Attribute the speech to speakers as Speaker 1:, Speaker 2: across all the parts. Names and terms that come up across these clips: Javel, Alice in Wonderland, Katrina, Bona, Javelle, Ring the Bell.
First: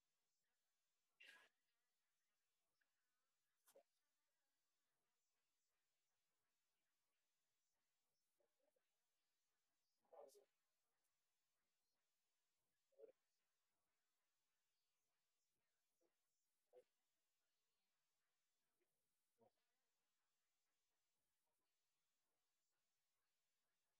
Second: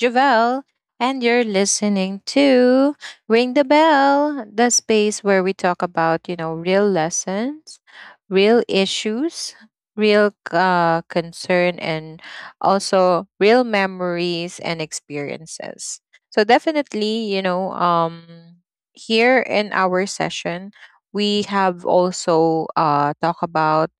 Speaker 1: Javelle. And you're listening to Ring the Bell, the space where we talk about, real lessons, real issues, real concern, and also real memories and experiences. So, definitely, here in our session, we have also talk about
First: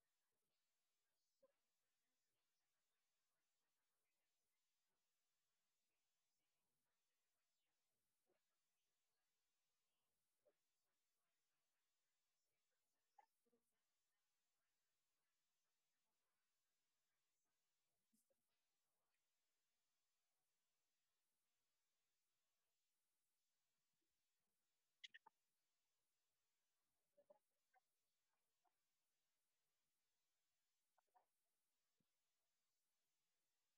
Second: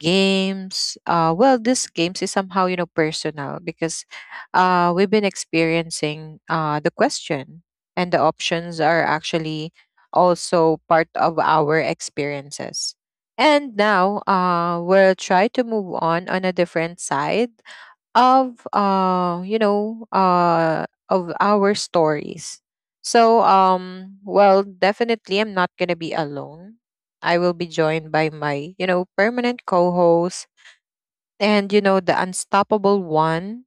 Speaker 1: games. Well, this games is somehow, you know, personal because we've been experiencing the question, and the options are actually also part of our experiences. And now we'll try to move on a different side of, uh, you know, of our stories. So well, definitely, I'm not gonna be alone. I will be joined by my, you know, permanent co-host, and, you know, the unstoppable one.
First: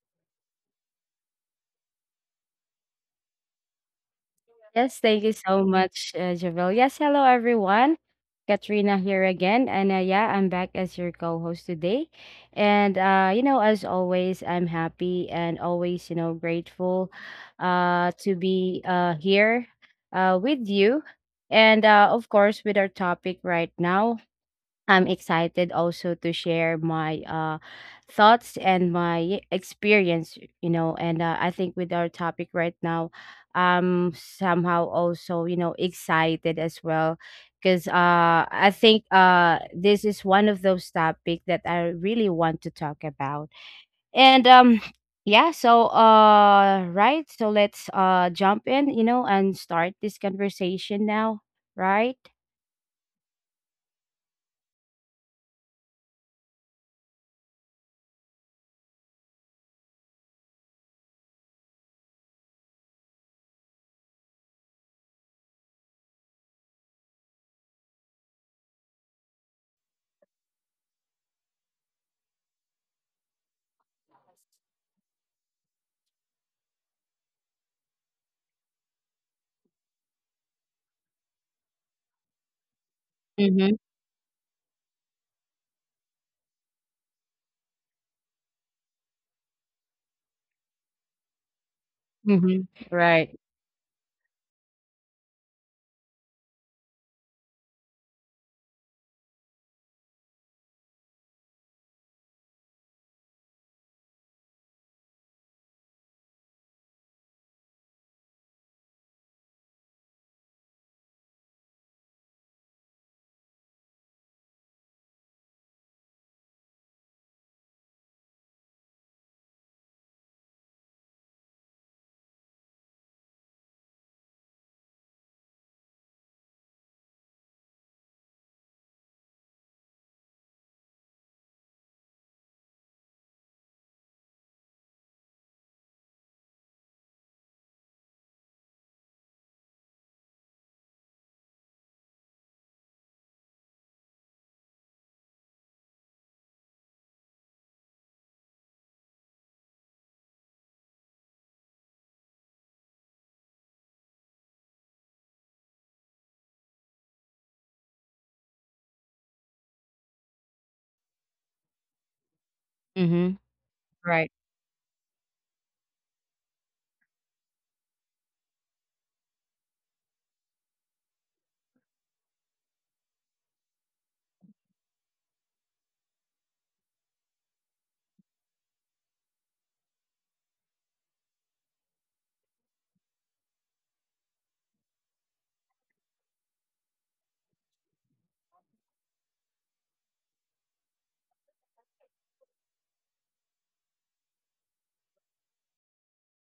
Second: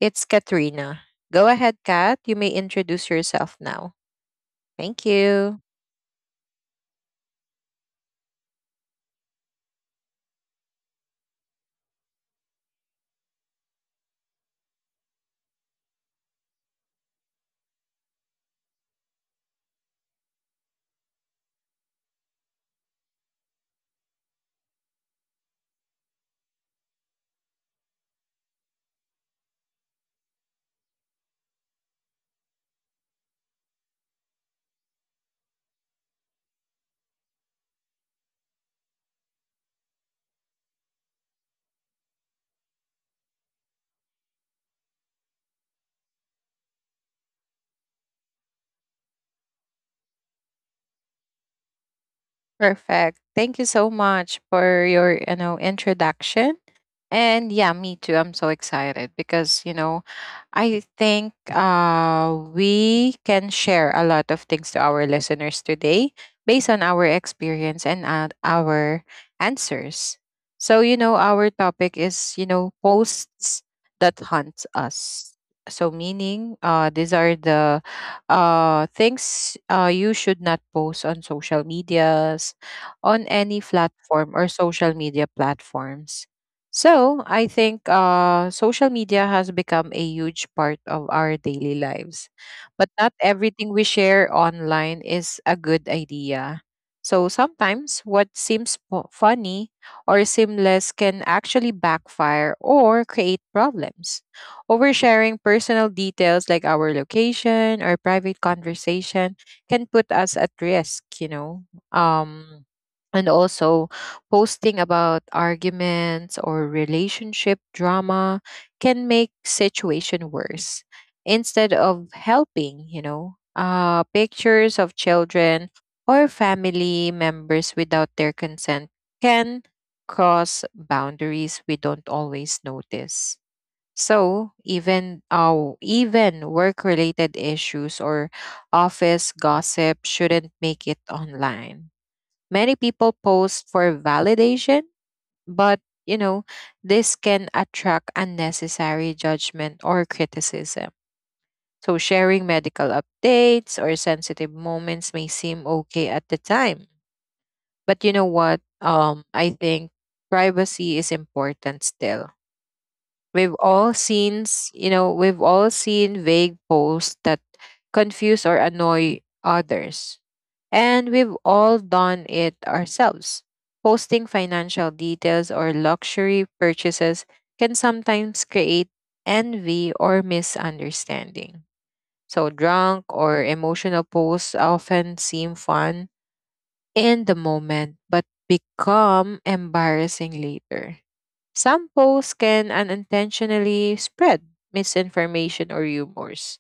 Speaker 1: It's Katrina. Go ahead, Kat, you may introduce yourself now.
Speaker 2: Yes,
Speaker 1: Thank
Speaker 2: thank you so
Speaker 1: you.
Speaker 2: much, Javel. Yes, hello everyone. Katrina here again, and yeah, I'm back as your co-host today. And as always, I'm happy and always, grateful to be here with you. And of course, with our topic right now, I'm excited also to share my thoughts and my experience. And I think with our topic right now, I'm somehow also, excited as well. Because I think this is one of those topics that I really want to talk about. And yeah, so right, so let's jump in, and start this conversation now, right?
Speaker 1: Perfect, thank you so much for your, you know, introduction. And yeah, me too. I'm so excited because, you know, I think we can share a lot of things to our listeners today based on our experience and our answers. So, you know, our topic is, you know, posts that haunt us. So, meaning, these are the things you should not post on social medias, on any
Speaker 2: Mm-hmm.
Speaker 1: platform or social media platforms. So I think social media has become a huge part of our daily lives.
Speaker 2: Mm-hmm.
Speaker 1: But not
Speaker 2: Right.
Speaker 1: everything we share online is a good idea. So sometimes what seems funny or seamless can actually backfire or create problems. Oversharing personal details like our location or private conversation can put us at risk, you know. Um, and also, posting about arguments or relationship drama can make situation worse instead of helping. You know, pictures of children or family members without their consent can cross boundaries we don't always notice. So even even work related issues or office gossip shouldn't make it online. Many people post for validation, but, you know, this can attract unnecessary judgment or criticism. So sharing medical updates or sensitive moments may seem okay at the time. But you know what? I think privacy is important still.
Speaker 2: Mm-hmm. Right.
Speaker 1: We've all seen vague posts that confuse or annoy others. And we've all done it ourselves. Posting financial details or luxury purchases can sometimes create envy or misunderstanding. So, drunk or emotional posts often seem fun in the moment, but become embarrassing later. Some posts can unintentionally spread misinformation or rumors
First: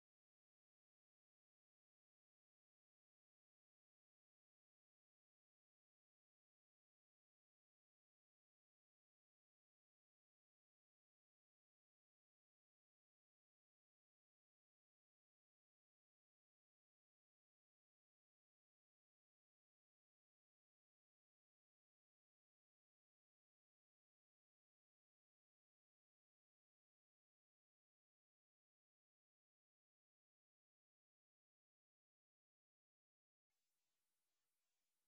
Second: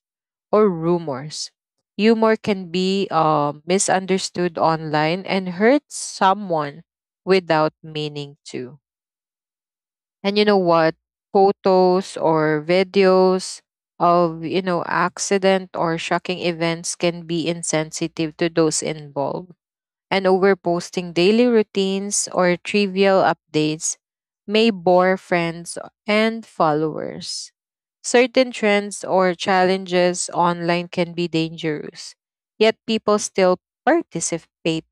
Speaker 1: or rumors. Humor can be misunderstood online and hurt someone without meaning to. And you know what? Photos or videos of, you know, accident or shocking events can be insensitive to those involved, and overposting daily routines or trivial updates may bore friends and followers. Certain trends or challenges online can be dangerous, yet people still participate.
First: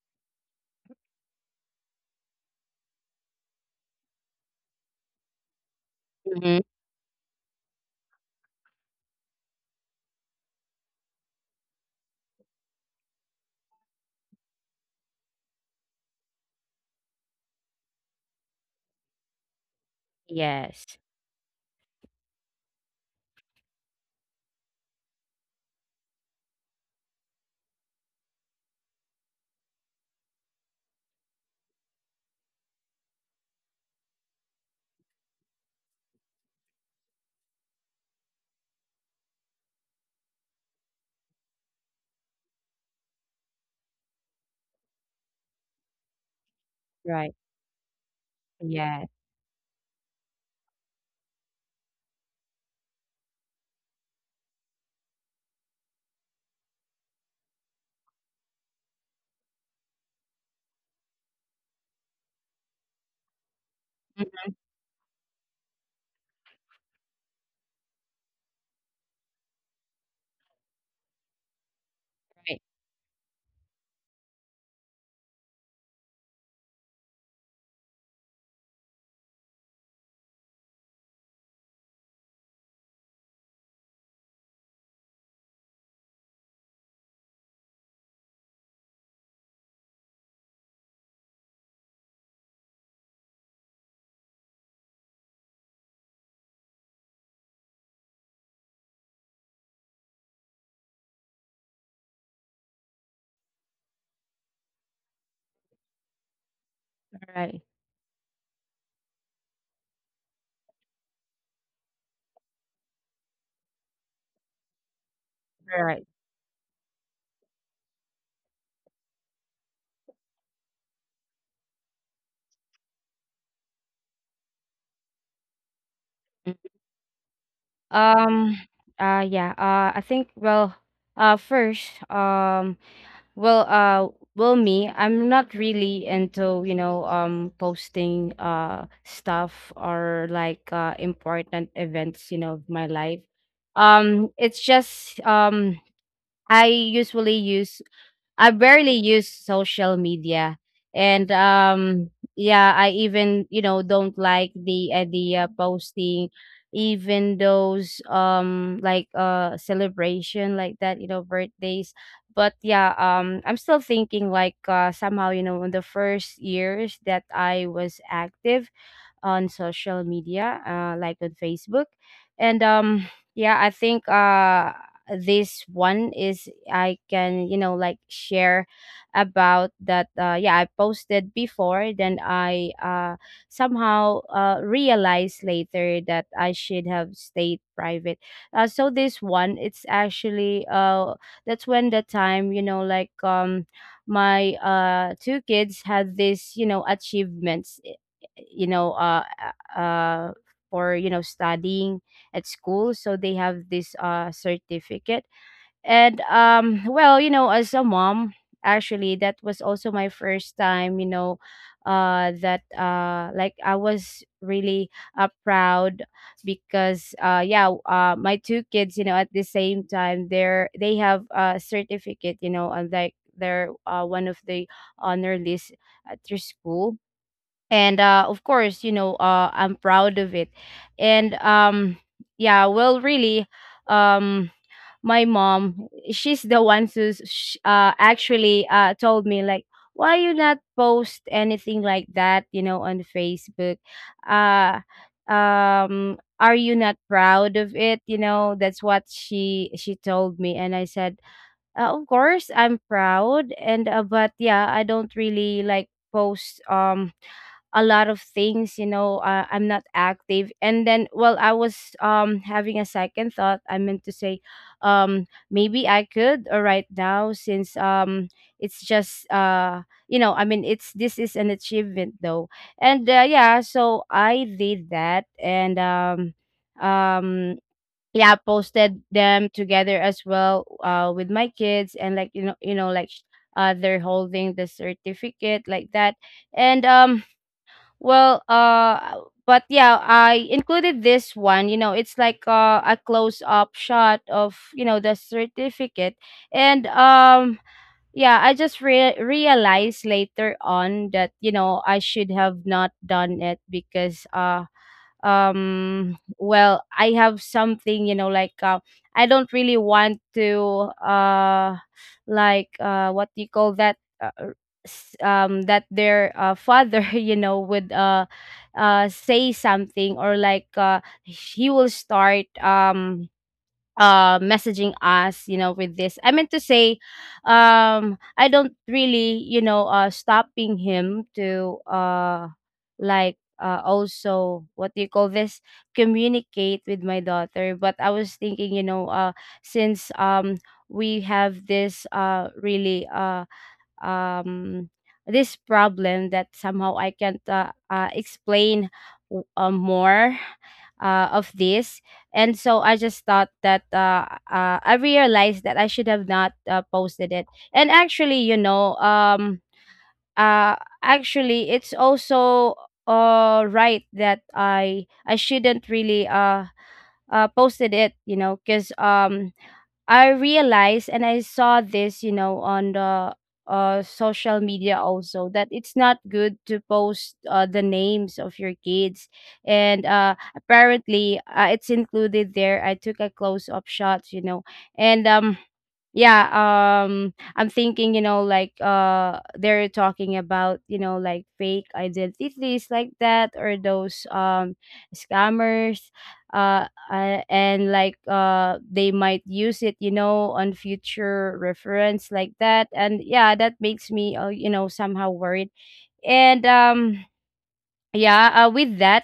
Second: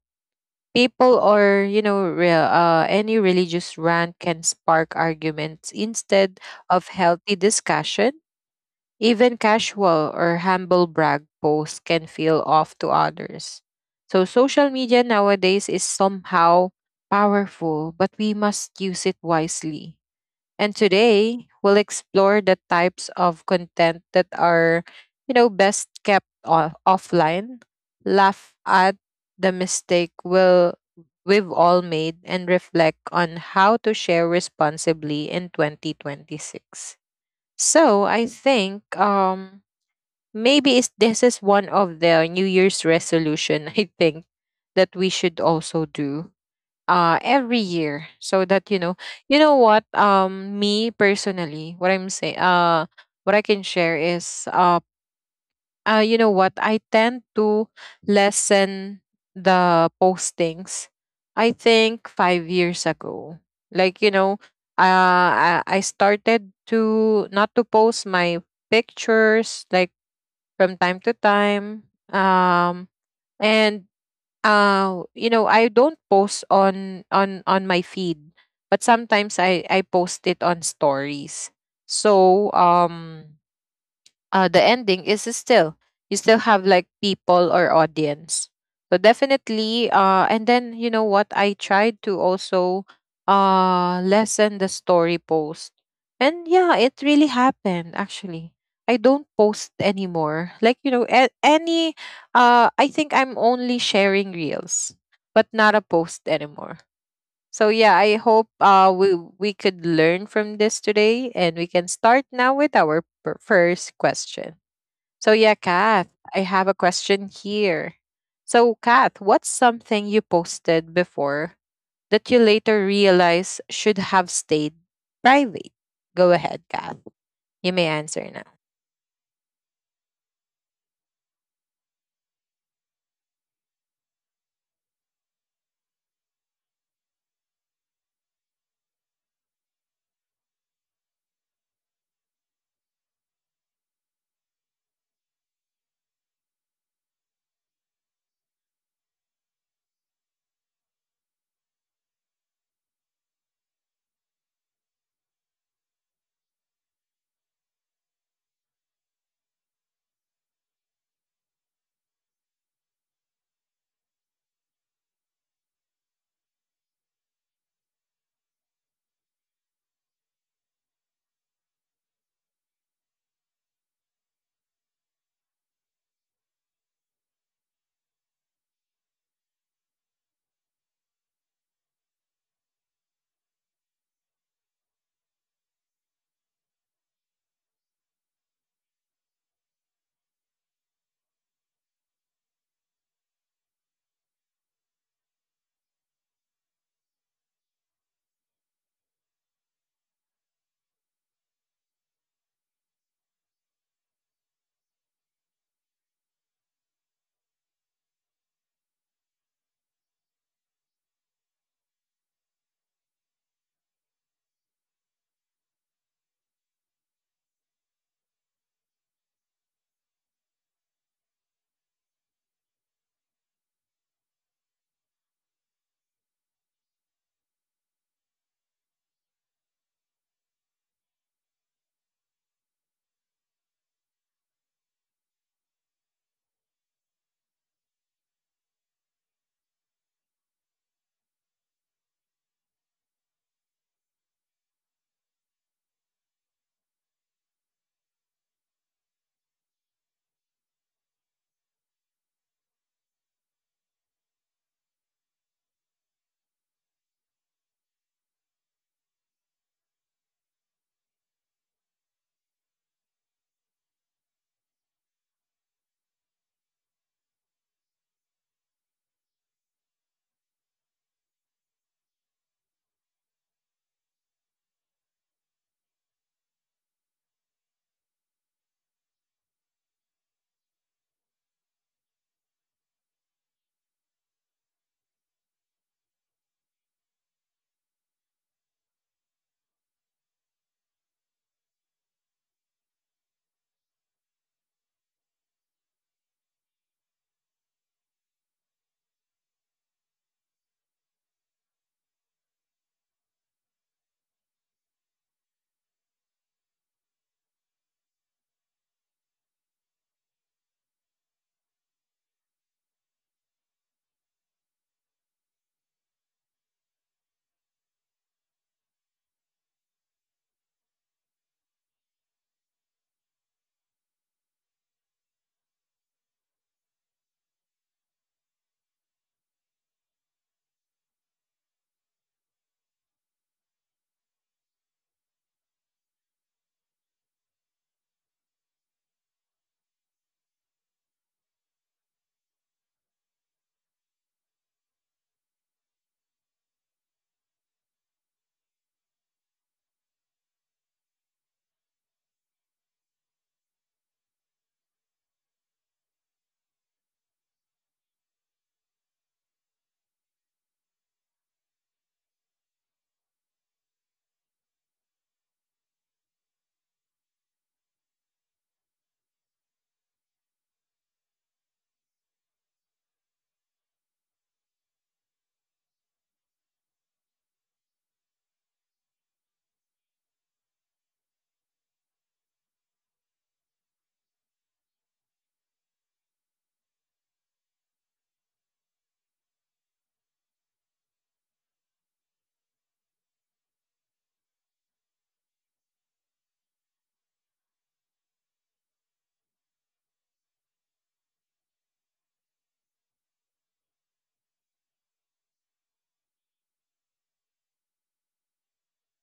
Speaker 1: People, or, you know, any religious rant can spark arguments instead
Speaker 2: Mhm.
Speaker 1: of healthy discussion. Even casual or humble brag posts can feel off to others. So social media nowadays is somehow powerful, but we must use it wisely. And
Speaker 2: Yes.
Speaker 1: today, we'll explore the types of content that are, you know, best kept offline, laugh at the we've all made, and reflect on how to share responsibly in 2026. So I think maybe this is one of the New Year's resolution I think that we should also do
Speaker 2: Right.
Speaker 1: every year, so that, you know,
Speaker 2: Yeah.
Speaker 1: you know what, me personally, what I'm saying, what I can share is, you know what? I tend to lessen the postings. I think 5 years ago, like, you know,
Speaker 2: Mhm.
Speaker 1: I started to not to post my pictures like from time to time.
Speaker 2: Right.
Speaker 1: And you know, I don't post on my feed, but sometimes I post it on stories. So the ending is still, you still have like people or audience. So definitely and then, you know what, I tried to also lessen the story post. And yeah, it really happened. Actually, I don't post anymore, like, you know, any I think I'm only sharing reels but not a post anymore. So
Speaker 2: Right.
Speaker 1: yeah, I hope we could learn from this today, and we can start now with our first question. So, yeah, Kath,
Speaker 2: Right.
Speaker 1: I have a question here. So, Kath, what's something you posted before that you later realize should have stayed private? Go
Speaker 2: Mhm.
Speaker 1: ahead, Kath. You may answer now.
Speaker 2: Um, yeah, I think, well, first, well, well, me, I'm not really into, posting, stuff, or like, important events, of my life. It's just, I usually use I barely use social media, and yeah, I even don't like the idea posting, even those like celebration like that, birthdays. But yeah, I'm still thinking, like somehow, in the first years that I was active on social media, like on Facebook. And yeah, I think, this one is I can, like, share about that. Yeah, I posted before, then I, somehow, realized later that I should have stayed private. So this one, it's actually, that's when the time, like, my two kids had this, achievements, you know, uh, uh, uh, for studying at school. So they have this certificate. And well, as a mom, actually, that was also my first time. That, like, I was really proud, because yeah, my two kids, at the same time, they have a certificate, and like, they're, one of the honor list at their school. And of course, I'm proud of it. And yeah, well, really, um my mom, she's the one who's, actually, told me, like, "Why you not post anything like that, on Facebook? uh are you not proud of it?" That's what she told me, and I said, "Of course I'm proud." And but yeah, I don't really, like, post, a lot of things, I'm not active. And then, well, I was, having a second thought, I meant to say, maybe I could, or right now, since, it's just, I mean, it's this is an achievement though. And yeah, so I did that. And um um yeah, posted them together as well, with my kids, and like, like, they're holding the certificate like that. And well, but yeah, I included this one. It's like, a close up shot of, the certificate, and, yeah, I just, realized later on that, I should have not done it. Because, well, I have something, like, I don't really want to, like, what do you call that, that their, father would, say something, or like, he will start, messaging us, with this, I meant to say, I don't really, stopping him to, like, also, what do you call this, communicate with my daughter. But I was thinking, since, we have this really um this problem that somehow I can't, explain, more, of this. And so I just thought that, I realized that I should have not, posted it. And actually, uh, actually, it's also, right that I shouldn't really, posted it, because, I realized and I saw this, on the, social media also, that it's not good to post, the names of your kids. And apparently, it's included there. I took a close up shot, and, yeah, I'm thinking, like, they're talking about, like, fake identities like that, or those, scammers. And like, they might use it, on future reference like that, and yeah, that makes me, somehow worried. And, yeah, with that,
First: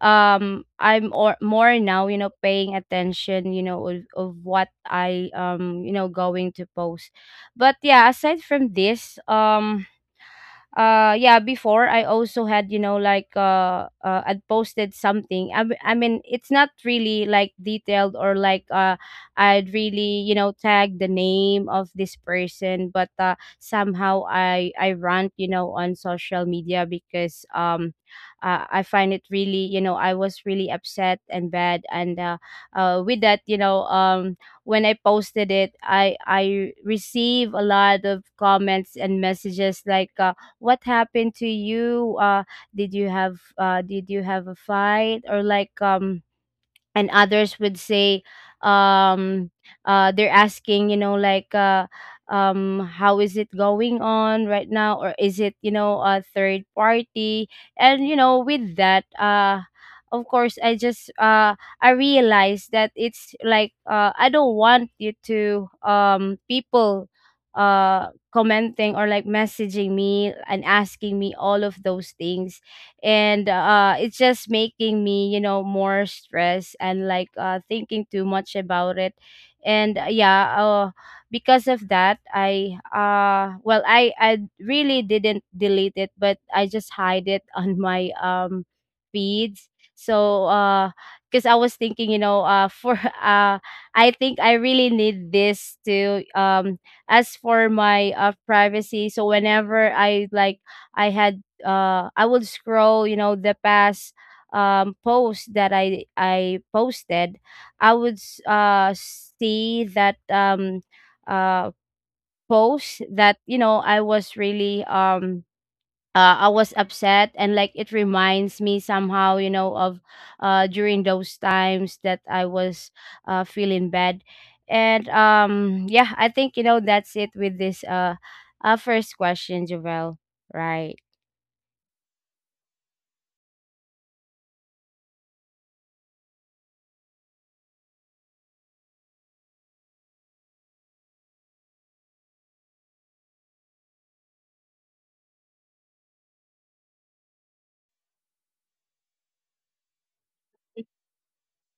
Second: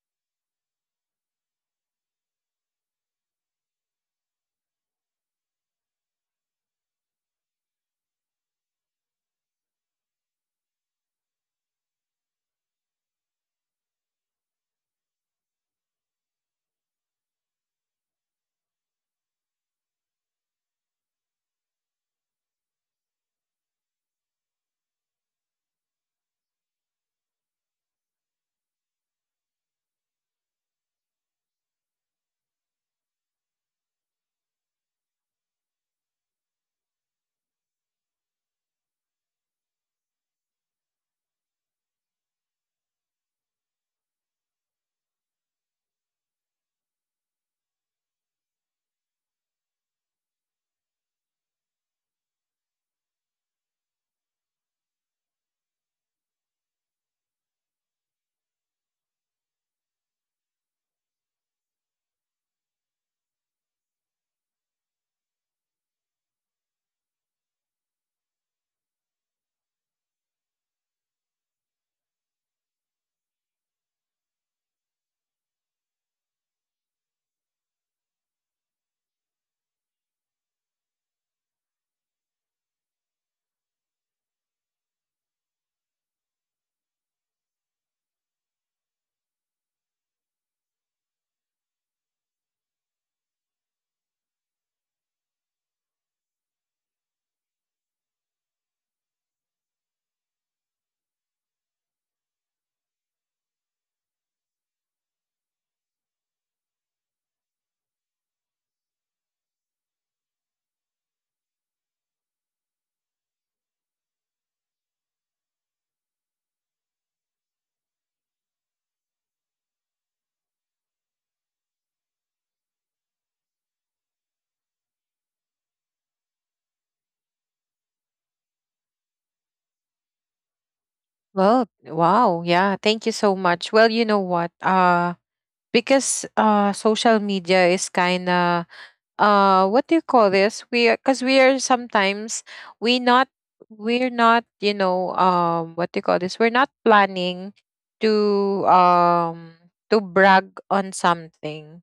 Speaker 2: I'm, or, more now, paying attention, of what I, going to post. But yeah, aside from this, yeah, before, I also had, like, I'd posted something. I mean, it's not really, like, detailed, or like, I'd really, tag the name of this person, but, somehow, I rant, on social media, because, I find it really, I was really upset and bad. And, with that, when I posted it, I receive a lot of comments and messages, like, "What happened to you? Did you have a fight?" Or like, and others would say, um they're asking, like, "How is it going on right now?" Or is it, a third party? And, with that, of course, I just, I realized that it's like, I don't want, you, to, people, commenting or like messaging me and asking me all of those things. And it's just making me, more stressed, and like, thinking too much about it. And, yeah, because of that, I, well, I really didn't delete it, but I just hide it on my, feeds. So, because I was thinking, for uh I think I really need this to, as for my, privacy. So whenever I, like, I had, I would scroll, the past, post that I posted, I would, see that, uh post that, I was really, I was upset, and like it reminds me somehow, of, during those times that I was, feeling bad. And, yeah, I think, that's it with this, first question, Javel. Right.
Speaker 1: Well, wow, yeah, thank you so much. Well, you know what? Because social media is kind of what do you call this? We are, because we are sometimes we not we're not, you know, what do you call this? We're not planning to um to brag on something.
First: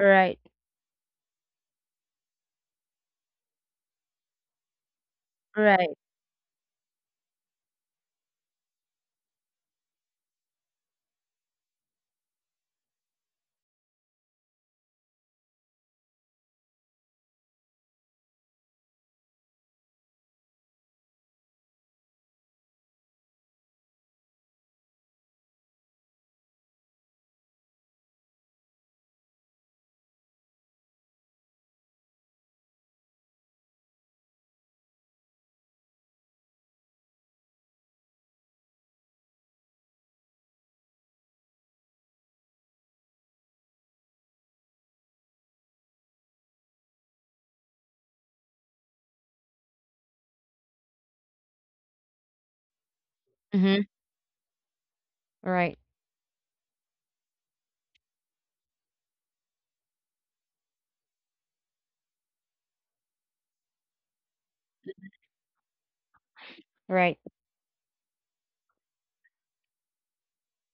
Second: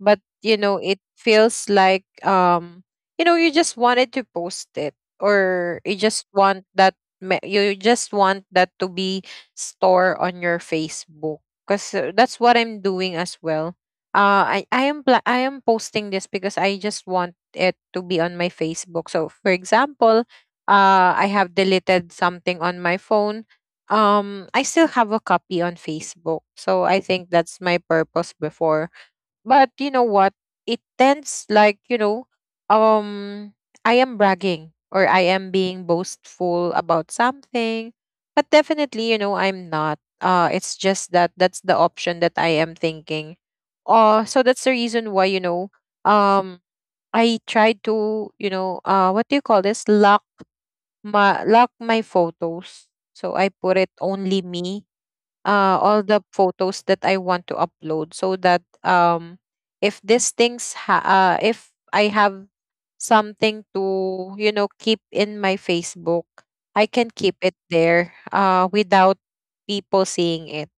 Speaker 1: But you know, it feels like, you know, you just wanted to post it, or you
Speaker 2: Right.
Speaker 1: just want that, you just want that to be store on your Facebook. Because that's what I'm doing as well. I am I am posting this because I just want it to be on my Facebook. So for example, I have deleted something on my phone. I still have a copy on Facebook. So I think that's my purpose before. But you know what? It tends like, you know, um I am bragging or I am being boastful about something. But definitely, you know, I'm not. It's just that that's the option that I am thinking. So that's the reason why, you know, um I tried to, you know, what do you call this? Lock my, lock my photos. So I put
Speaker 2: Mhm.
Speaker 1: it only me,
Speaker 2: Right.
Speaker 1: all the photos that I want to upload, so that if these things if I have something to, you know, keep in my Facebook, I can
Speaker 2: Right.
Speaker 1: keep it there without people seeing it,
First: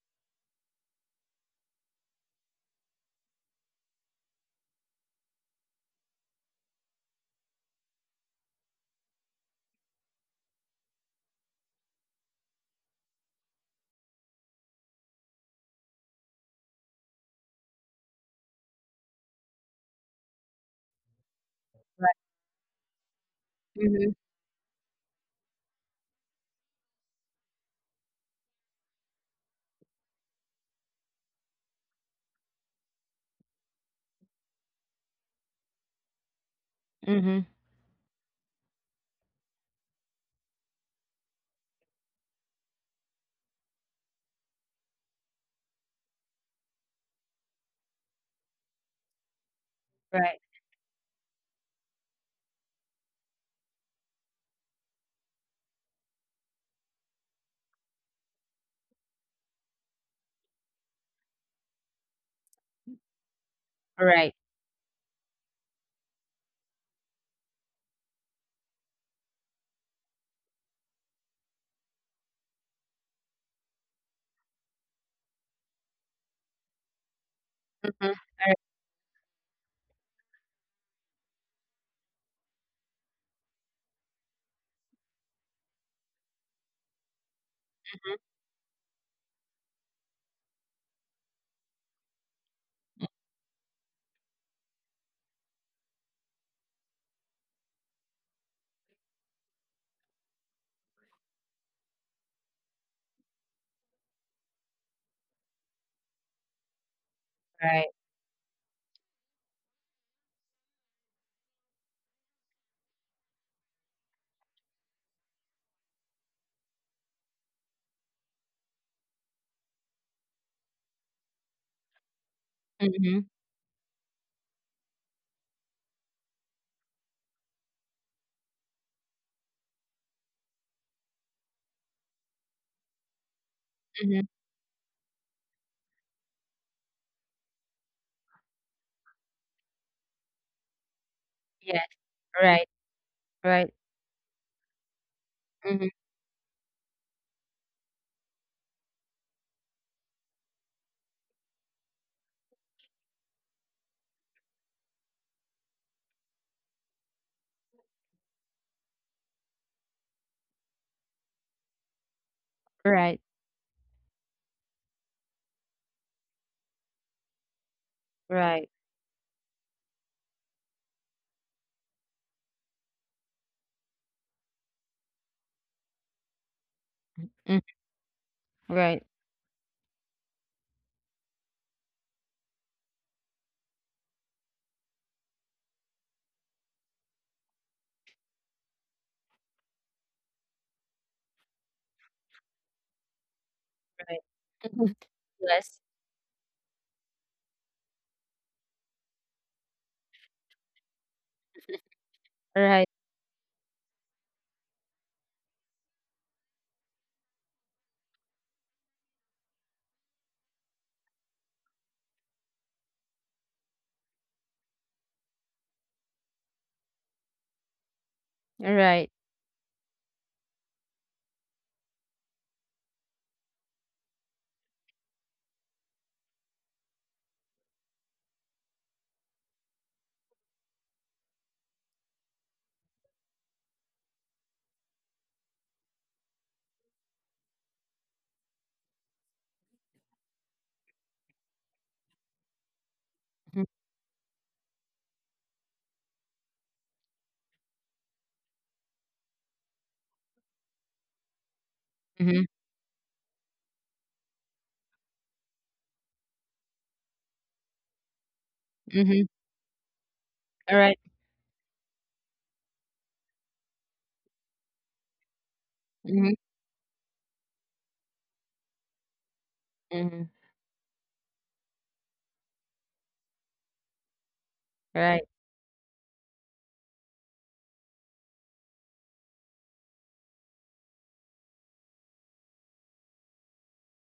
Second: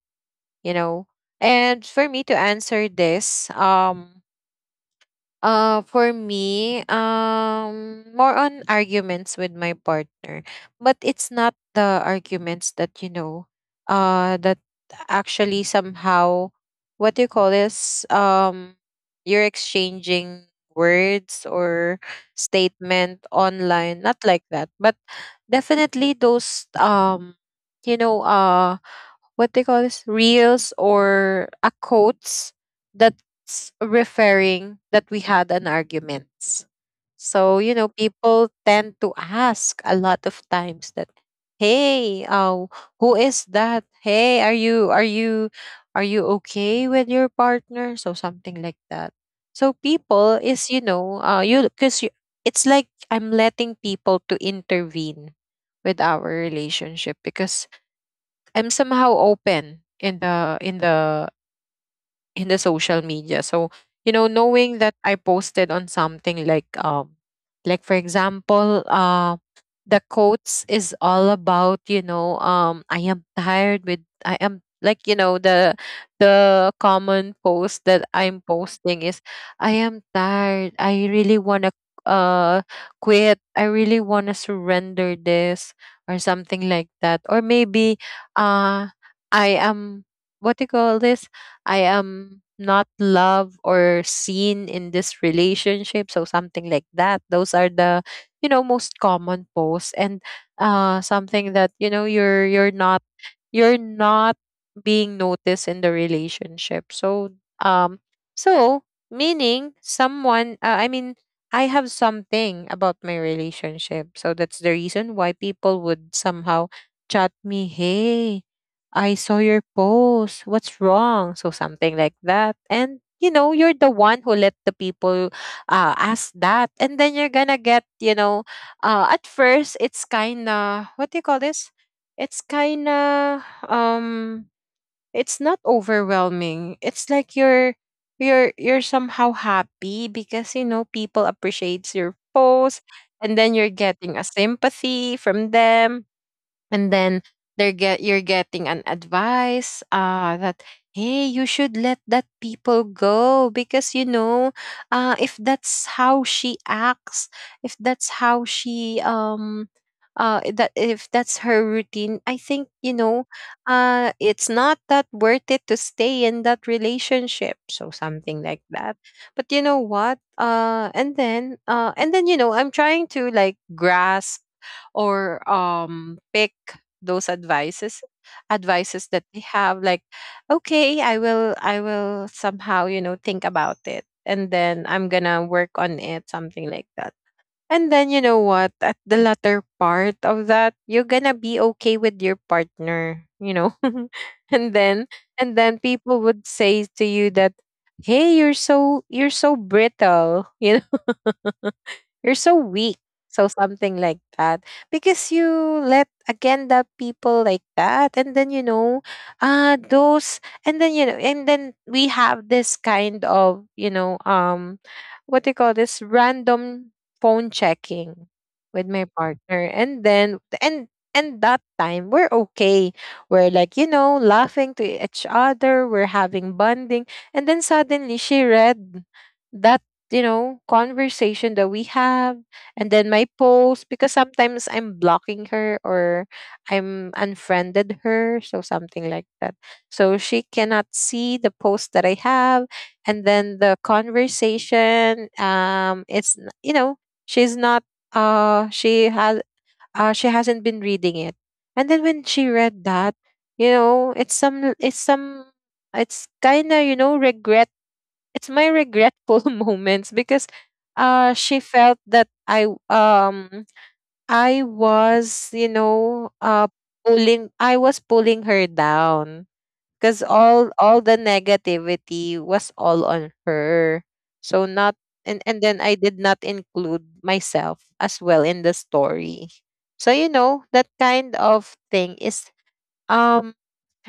Speaker 1: you know. And for me to answer this, for me, more on arguments with my partner. But it's not the arguments that, you know, that actually somehow, what do you call this? You're exchanging words or
Speaker 2: Right.
Speaker 1: statement online, not
Speaker 2: Mhm.
Speaker 1: like that, but definitely those, you know, what they call this, reels or a quotes that's referring that we had an arguments.
Speaker 2: Mhm.
Speaker 1: So you know, people tend to ask a lot of times that, "Hey, who is that? Hey, are you are you okay with your partner?" So something like that. So
Speaker 2: Right.
Speaker 1: people is, you know, it's like I'm letting people to intervene with our relationship because I'm somehow open in the social media. So, you know,
Speaker 2: Right.
Speaker 1: knowing that I posted on something like for example, the quotes is all about, you know, I am tired with, I am like, you know, the common post
Speaker 2: Mhm.
Speaker 1: that I'm
Speaker 2: Right.
Speaker 1: posting is I am tired. I really wanna uh quit. I really wanna surrender this or something like that. Or maybe
Speaker 2: Mhm.
Speaker 1: uh I am, what do you call this? I am not loved or seen in this relationship. So something like that. Those are the, you know, most common posts. And something that, you know, you're not being noticed in the relationship. So
Speaker 2: Right.
Speaker 1: um so meaning someone, I mean, I have something about my relationship. So that's the reason why people would somehow chat me, "Hey, I saw your post. What's wrong?" So something like that. And
Speaker 2: Mhm.
Speaker 1: you know, you're the one who let the people ask that. And then you're gonna get, you know, at first it's kind of, what do you call this? It's kind of,
Speaker 2: Mhm.
Speaker 1: um it's not overwhelming. It's like you're, you're somehow happy because, you know, people
Speaker 2: Yes.
Speaker 1: appreciates your
Speaker 2: Right.
Speaker 1: post. And then
Speaker 2: Right.
Speaker 1: you're getting a sympathy from
Speaker 2: Mhm.
Speaker 1: them. And then they're get you're getting an advice, that hey, you should let that people go because, you know, if that's how she acts, if that's how she, that if that's her routine, I think, you know,
Speaker 2: Right.
Speaker 1: it's not that worth it to stay in that relationship. So something like
Speaker 2: Right.
Speaker 1: that. But you know what, and then, you know, I'm trying to like grasp or pick those
Speaker 2: Mhm.
Speaker 1: advices,
Speaker 2: Right.
Speaker 1: advices that they have, like okay, I will somehow, you know, think about it, and then I'm gonna work on it, something like that. And then you know what, at the latter part of that, you're gonna be okay with your partner, you know,
Speaker 2: Right.
Speaker 1: and
Speaker 2: Mhm.
Speaker 1: then, and
Speaker 2: Yes.
Speaker 1: then people would say to you that hey, you're so brittle, you, you're so
Speaker 2: Right.
Speaker 1: weak. So something like that. Because you let agenda people like that. And then, you know, those and then you know and then we have this kind of, what do you call this? Random phone checking with my
Speaker 2: Right.
Speaker 1: partner. And then and that time we're okay. We're like, laughing to each other, we're having bonding. And then suddenly she read that conversation that we have, and then my posts, because sometimes I'm blocking her or I'm unfriended her, so something like that. So she cannot see the posts that I have, and
Speaker 2: Mhm.
Speaker 1: then the conversation, it's n- you know, she's not she has she hasn't been reading it. And then when
Speaker 2: Mhm.
Speaker 1: she read that, you know, it's some it's some it's kind of regret, it's my
Speaker 2: Mhm.
Speaker 1: regretful moments because
Speaker 2: Right.
Speaker 1: she felt that I was, you
Speaker 2: Mhm.
Speaker 1: know, pulling I was pulling her down because
Speaker 2: Mhm.
Speaker 1: all the negativity was all on her. So not
Speaker 2: Right.
Speaker 1: and and then I did not include myself as well in the story. So that kind of thing is um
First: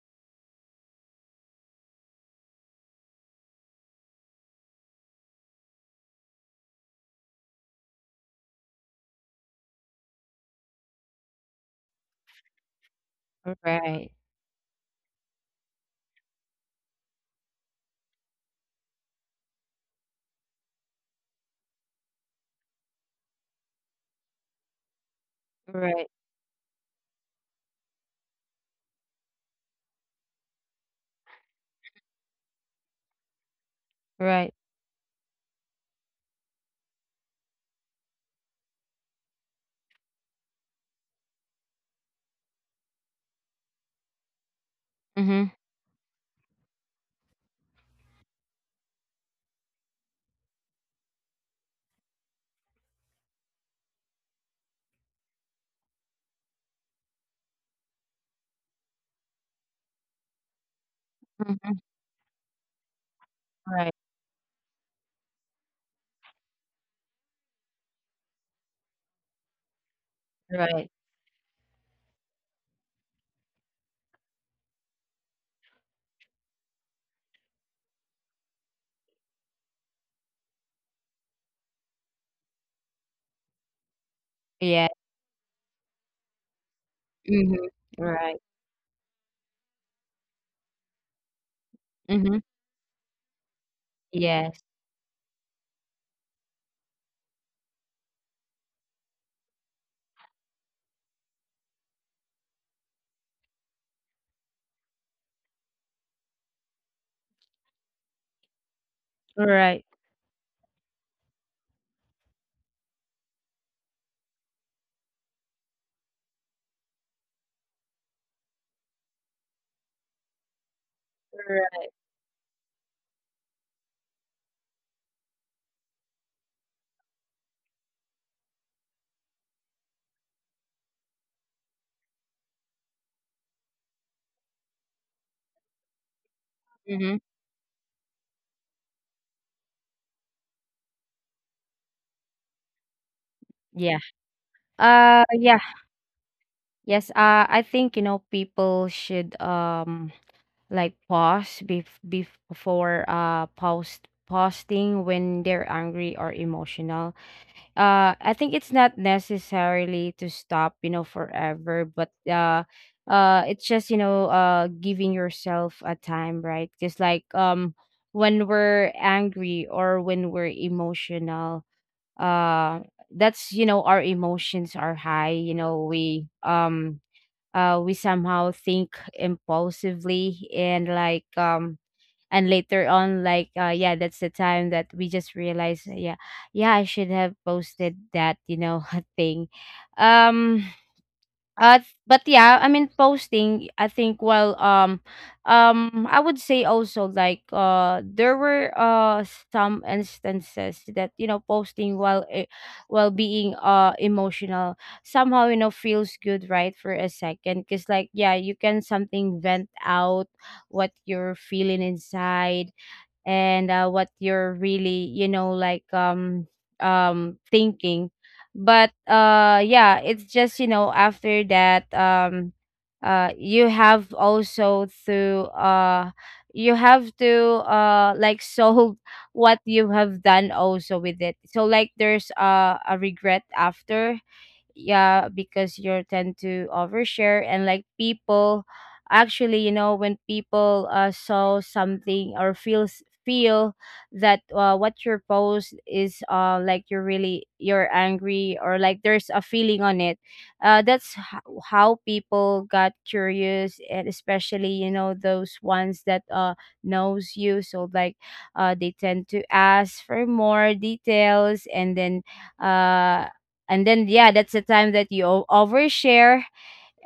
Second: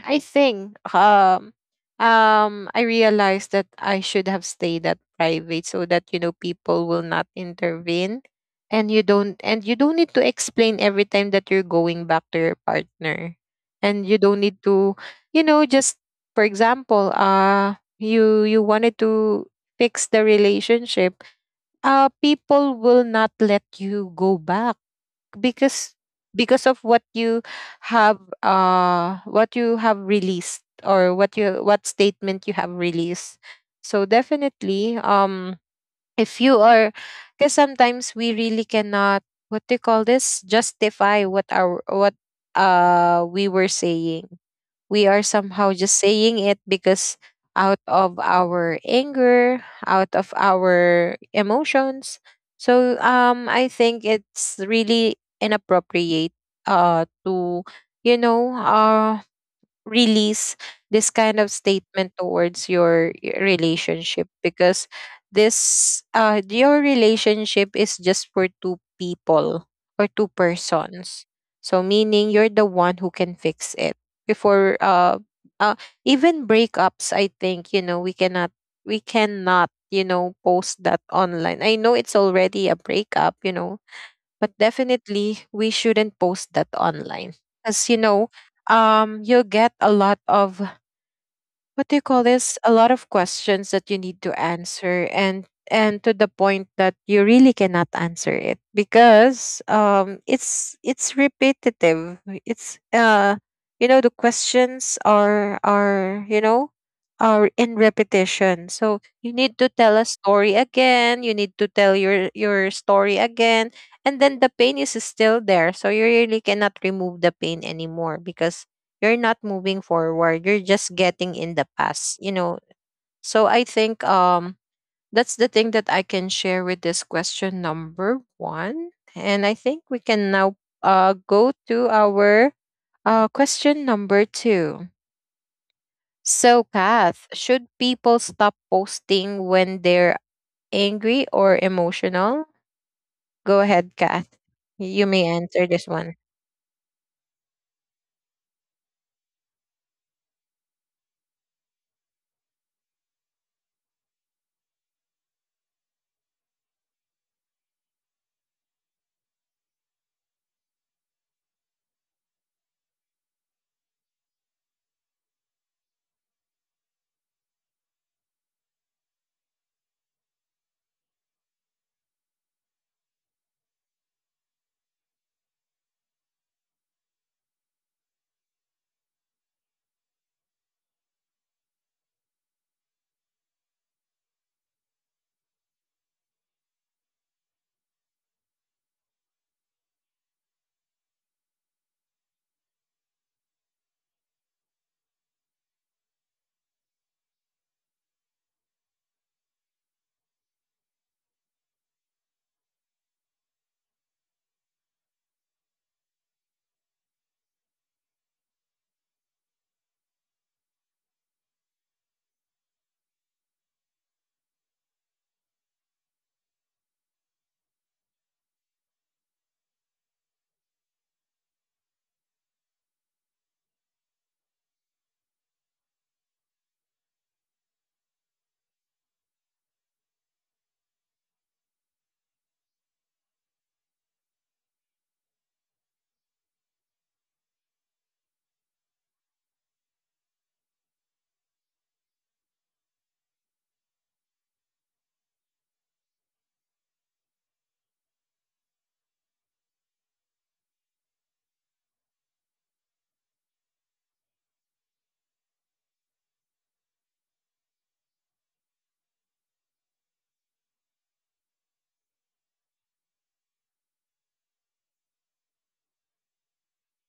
Speaker 1: I think um I realized that I should have stayed at private, so that you know people will not intervene, and you don't need to explain every time that you're going back to your partner, and
Speaker 2: Right.
Speaker 1: you don't need to, just for example, you wanted to fix the relationship, people will not let you go back because
Speaker 2: Right.
Speaker 1: of what you have released, or what you what statement you have released. So
Speaker 2: Right.
Speaker 1: definitely, if you are, because sometimes we really cannot, what do you call this, justify what we were saying. We are
Speaker 2: Mhm.
Speaker 1: somehow just saying it because out of our anger, out of our emotions. So I think it's really inappropriate to, you know uh release this kind of
Speaker 2: Mhm.
Speaker 1: statement towards
Speaker 2: Right.
Speaker 1: relationship, because this your relationship is just for two people, or two
Speaker 2: Right.
Speaker 1: persons, so meaning you're the one who can fix it before uh even breakups. I think you know we cannot, you know, post that online. I know it's already a breakup, you know, but
Speaker 2: Yeah.
Speaker 1: definitely we shouldn't post that online,
Speaker 2: Mhm.
Speaker 1: because you know,
Speaker 2: Right.
Speaker 1: you'll get a lot of, what do you call
Speaker 2: Mhm.
Speaker 1: this, a lot of questions that you need to
Speaker 2: Yes.
Speaker 1: answer, and to the point that you really cannot answer it, because it's repetitive. It's you know, the questions are, are in repetition, so you need
Speaker 2: Right.
Speaker 1: to tell a story again, you need to tell your story again, and then the pain is still there, so you really cannot remove the pain anymore because you're not moving forward, you're just getting in the
Speaker 2: Right.
Speaker 1: past, you know. So I think, that's the thing that I can share with this question number one, and I think we can now go to our question number two. So
Speaker 2: Mhm.
Speaker 1: Kath, should people stop posting when they're angry or emotional? Go ahead,
Speaker 2: Yeah.
Speaker 1: Kath, you may
Speaker 2: Yeah.
Speaker 1: answer this one.
Speaker 2: Yes, I think, people should, like, pause, before, posting, when they're angry or emotional. I think it's not necessarily to stop, forever, but, it's just, giving yourself a time, right? Just like, when we're angry or when we're emotional, uh, that's, our emotions are high. We, somehow think impulsively, and like, and later on, like, yeah, that's the time that we just realize, yeah, yeah, I should have posted that, thing. um uh, but yeah, I mean posting. I think, well, I would say also, like, there were some instances that, you know, posting while while being emotional somehow, you know, feels good, right, for a second, because, like, yeah, you can something vent out what you're feeling inside. And what you're really, you know, like thinking. But yeah, it's just, you know, after that, you have also to you have to, uh, like solve what you have done also with it. So, like, there's a regret after, yeah, because you're tend to overshare. And like people, actually, you know, when people saw something or feel that what your post is, like, you're really, you're angry, or like there's a feeling on it, that's how people got curious, and especially, you know, those ones that knows you. So like, they tend to ask for more details, and then, uh and then yeah, that's the time that you overshare,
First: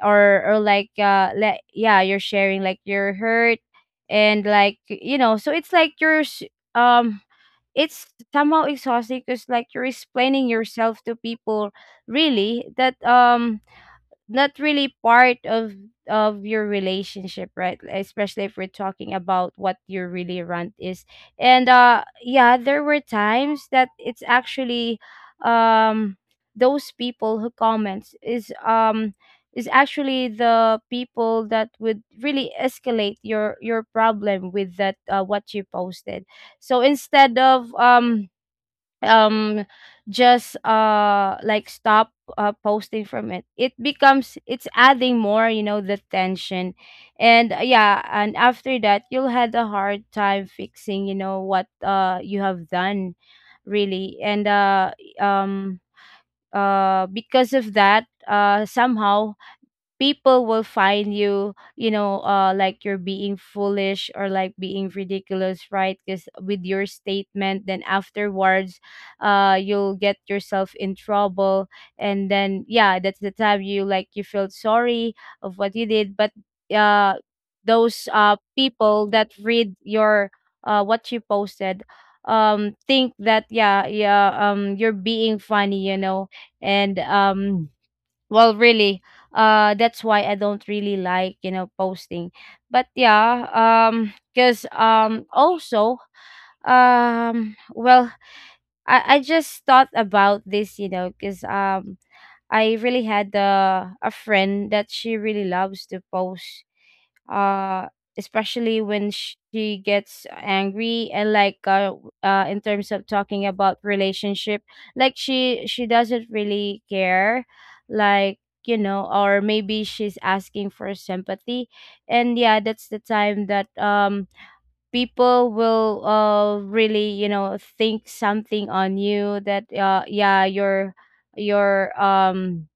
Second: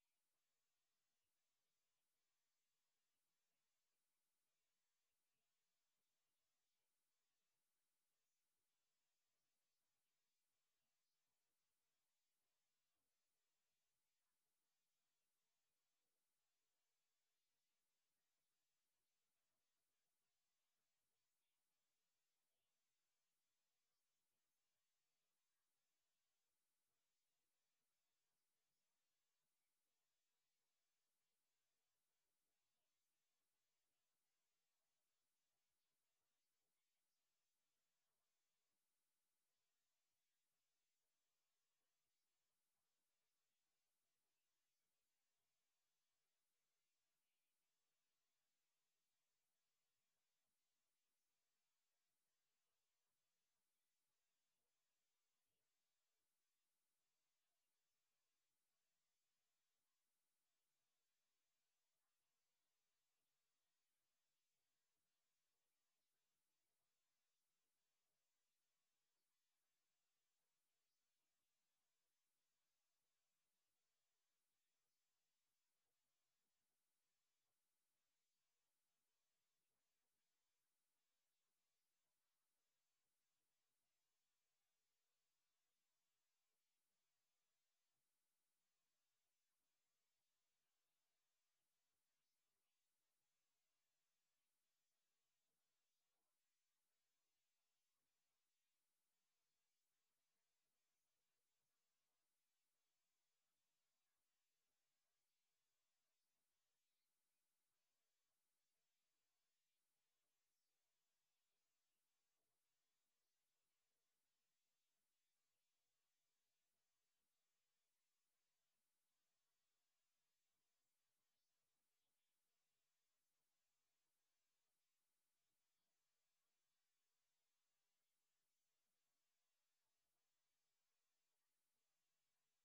Speaker 2: or like, like, yeah, you're sharing, like, your hurt. And, like, you know, so it's like you're um it's somehow exhausting, because, like, you're explaining yourself to people, really, that not really part of your relationship, right? Especially if we're talking about what you really want is. And yeah, there were times that it's actually, um those people who comments is, is actually the people that would really escalate your problem with that, what you posted. So, instead of um just, like, stop posting from it, it becomes, it's adding more, you know, the tension. And yeah, and after that you'll had a hard time fixing, you know, what you have done, really. And um because of that, somehow people will find you, you know, like, you're being foolish, or like being ridiculous, right? Because with your statement, then afterwards, you'll get yourself in trouble. And then, yeah, that's the time you, like, you feel sorry of what you did. But uh those people that read your what you posted, think that, yeah, yeah, you're being funny, you know. And well, really, that's why I don't really like, you know, posting. But yeah, because also, well, I just thought about this, you know, because I really had, a friend that she really loves to post, uh especially when she gets angry. And, like, in terms of talking about relationship, like, she doesn't really care, like, you know, or maybe she's asking for sympathy. And yeah, that's the time that people will really, you know, think something on you, that yeah, you're, you're um